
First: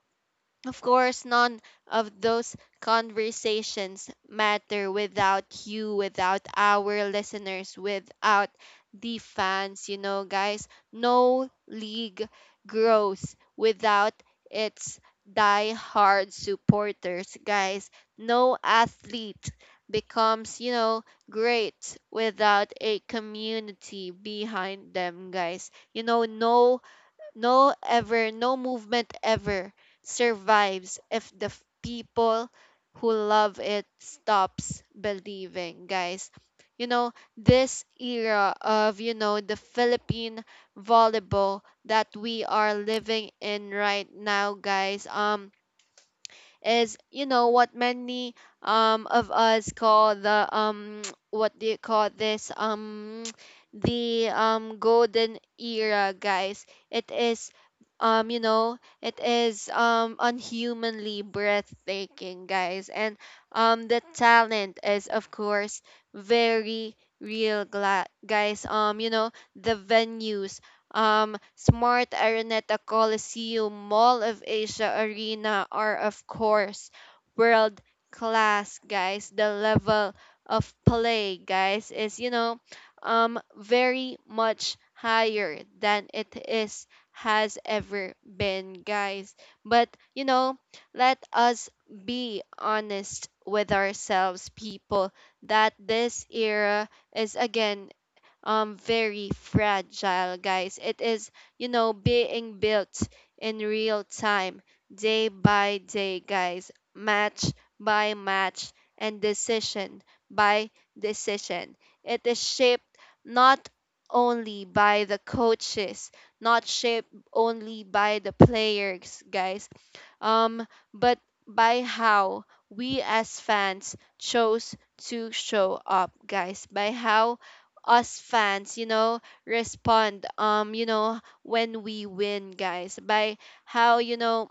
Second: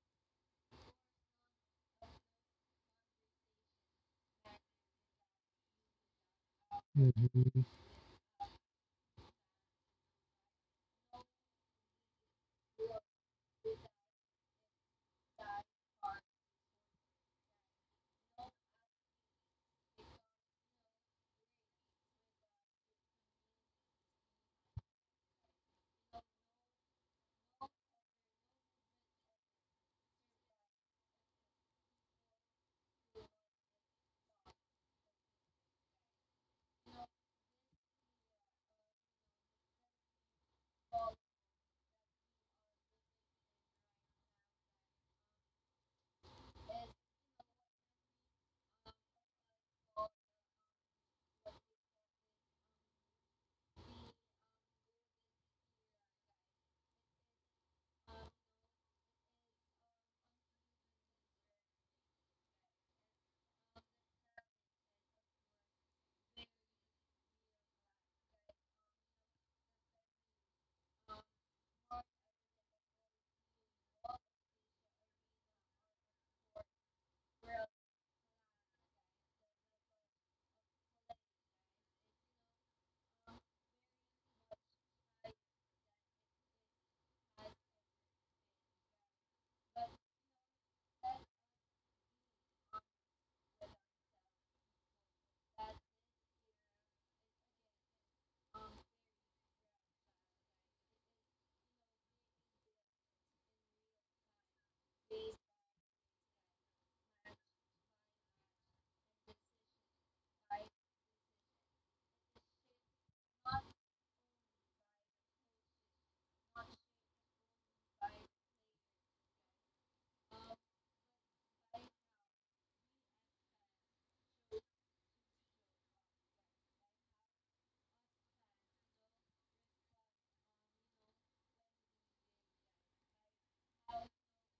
[SPEAKER 1] of course, none of those conversations matter without you, without our
[SPEAKER 2] Mhm,
[SPEAKER 1] listeners, without the fans, you know, guys. No league grows without its die-hard supporters, guys. No athlete becomes, you know, great without a community behind them, guys. You know, no no ever no movement ever survives if the f- people who love it stops believing, guys. You know, this era of, you know, the Philippine volleyball that we are living in right now, guys, um is, you know, what many um of us call the um what do you call this um the um golden era, guys. It is um you know it is um unhumanly breathtaking, guys, and um the talent is, of course, very real, gla- guys, um you know, the venues, um, Smart Araneta Coliseum, Mall of Asia Arena, are, of course, world class, guys. The level of play, guys, is, you know, um, very much higher than it is has ever been, guys. But, you know, let us be honest with ourselves, people, that this era is again um very fragile, guys. It is, you know, being built in real time, day by day, guys, match by match, and decision by decision. It is shaped not only by the coaches, not shaped only by the players, guys, um, but by how we as fans chose to show up, guys, by how us fans, you know, respond, um, you know, when we win, guys, by how, you know,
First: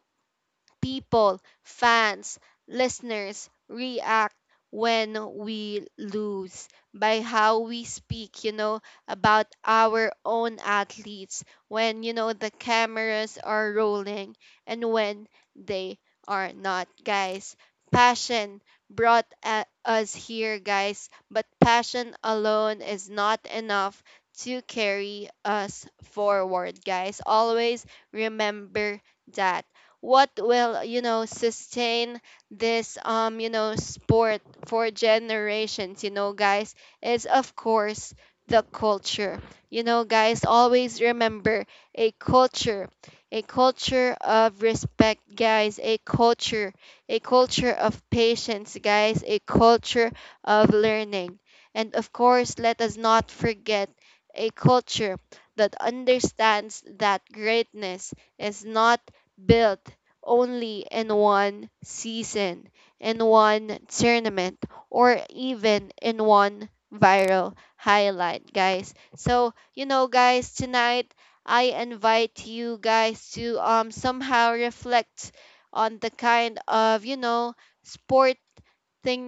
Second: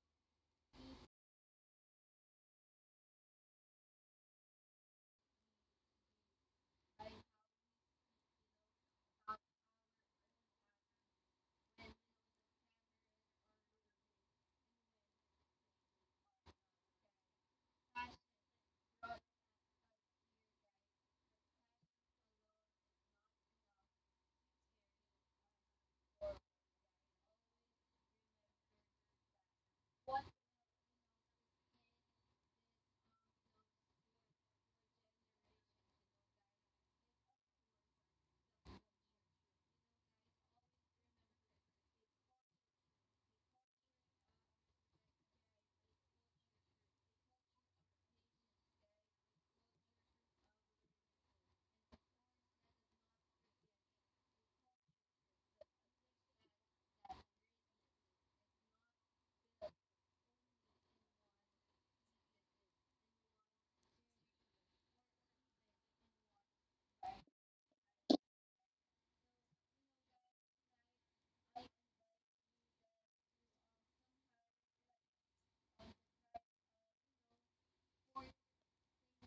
[SPEAKER 1] people, fans, listeners react when we lose, by how we speak, you know, about our own athletes when, you know, the cameras are rolling and when they are not, guys. Passion brought a- us here, guys, but passion alone is not enough to carry us forward, guys. Always remember that what will, you know, sustain this um you know sport for generations, you know, guys, is of course the culture, you know, guys. Always remember a culture, a culture of respect, guys, a culture, a culture of patience, guys, a culture of learning, and of course let us not forget a culture that understands that greatness is not built only in one season, in one tournament, or even in one viral highlight, guys. So, you know, guys, tonight I invite you guys to um somehow reflect on the kind of, you know, sporting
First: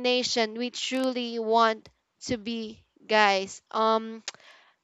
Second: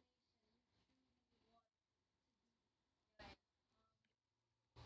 [SPEAKER 1] nation we truly want to be, guys. Um,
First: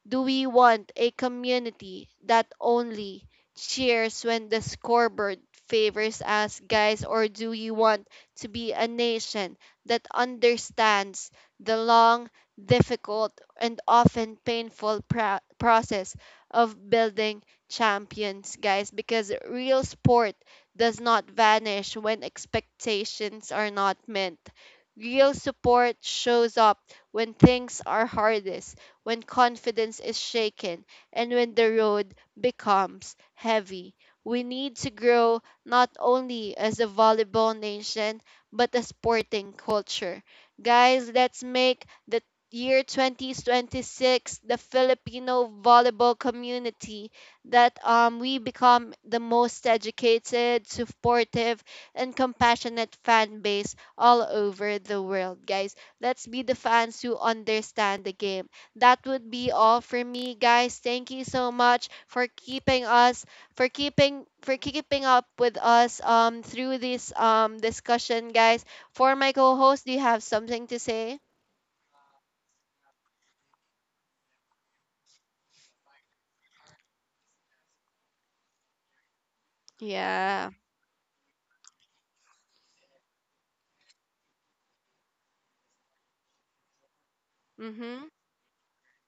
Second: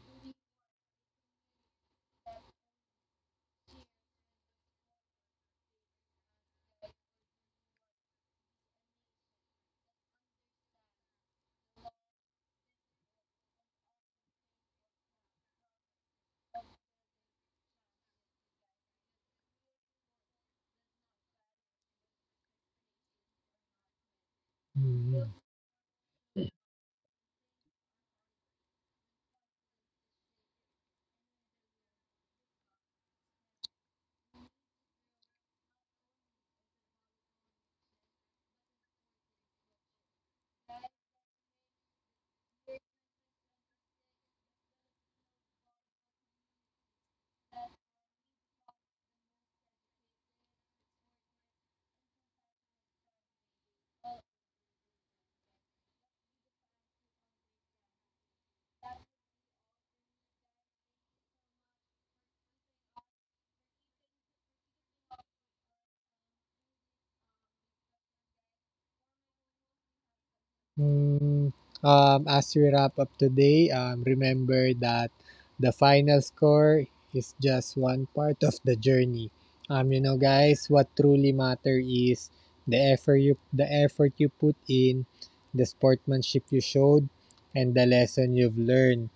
[SPEAKER 1] do we want a community that only cheers when the scoreboard favors us, guys? Or do we want to be a nation that understands the long, difficult, and often painful pro- process of building champions, guys? Because real sport does not vanish when expectations are not met.
[SPEAKER 2] mhm.
[SPEAKER 1] Real support shows up when things are hardest, when confidence is shaken, and when the road becomes heavy. We need to grow not only as a volleyball nation, but a sporting culture. Guys, let's make the year twenty twenty-six the Filipino volleyball community that um, we become the most educated, supportive, and compassionate fan base all over the world, guys. Let's be the fans who understand the game, that would be all for me, guys. Thank you so much for keeping us for keeping for keeping up with us um through this um discussion, guys. For my co-host, do you have something to say?
[SPEAKER 2] Hmm, um, as we wrap up today, um, remember that the final score is just one part of the journey. Um, you know,
[SPEAKER 1] Yeah.
[SPEAKER 2] guys, what truly matter is the effort you the effort you put in, the sportsmanship you showed, and the
[SPEAKER 1] Mm-hmm.
[SPEAKER 2] lesson you've learned.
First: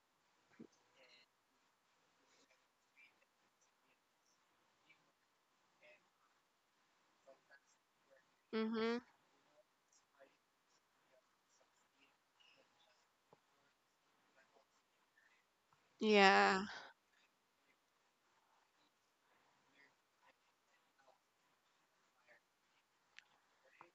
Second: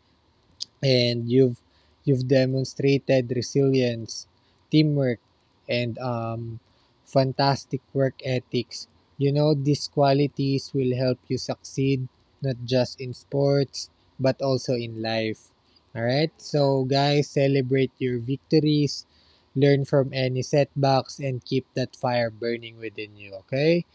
[SPEAKER 2] And you've you've demonstrated resilience, teamwork, and um, fantastic work ethics.
[SPEAKER 1] Mm-hmm.
[SPEAKER 2] You know, these qualities will help you succeed not just in sports but also in life. All right,
[SPEAKER 1] Yeah.
[SPEAKER 2] so guys, celebrate your victories, learn from any setbacks, and keep that fire burning within you. Okay,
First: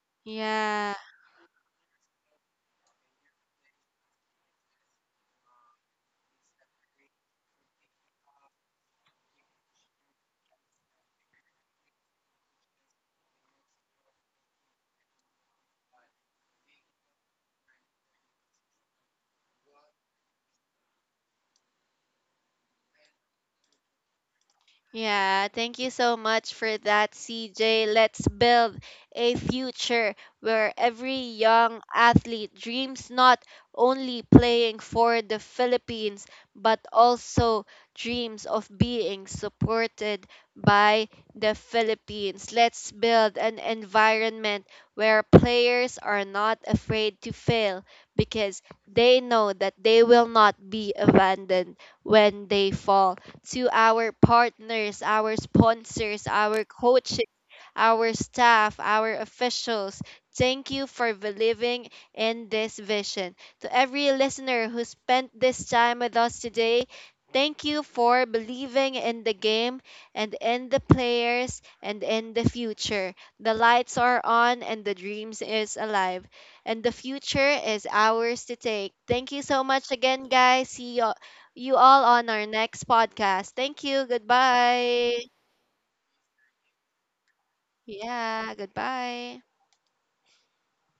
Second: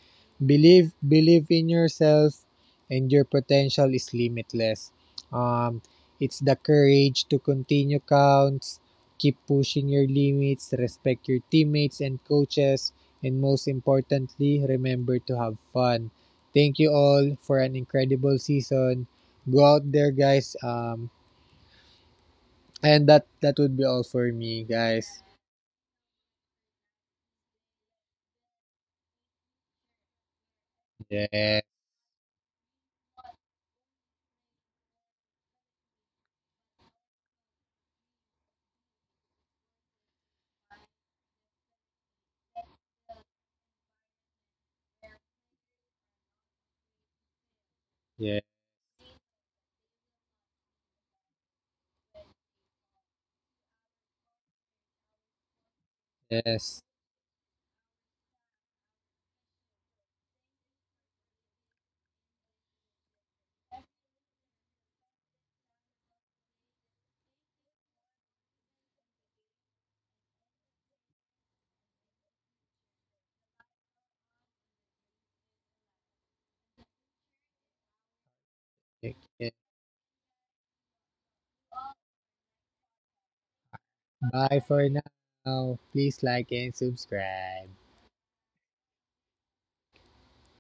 [SPEAKER 2] believe
[SPEAKER 1] Yeah.
[SPEAKER 2] believe in yourself, and your potential is limitless. Um, it's the courage to continue counts, keep pushing your limits, respect your teammates and coaches, and most importantly, remember to have fun. Thank you all for an incredible season. Go out there, guys. Um, and that that would be all for me, guys.
[SPEAKER 1] Yeah, thank you so much for that, CJ. Let's build a future where every
[SPEAKER 2] Yes,
[SPEAKER 1] young athlete dreams not only playing for the Philippines, but also dreams of being supported by the Philippines. Let's build an environment where players are not afraid to fail
[SPEAKER 2] yes,
[SPEAKER 1] because they know that they will not be abandoned when they fall, to our partners, our sponsors, our
[SPEAKER 2] yes.
[SPEAKER 1] coaches, our staff, our officials. Thank you for believing in this vision. To every listener who spent this time with us today, thank you for believing in the game and in the players and in the future. The lights are on and the dreams is alive and the future is ours to take. Thank you so much again, guys. See you, you all on our next podcast. Thank you.
[SPEAKER 2] Bye for
[SPEAKER 1] Goodbye.
[SPEAKER 2] now. Please like and subscribe.
[SPEAKER 1] Yeah, goodbye.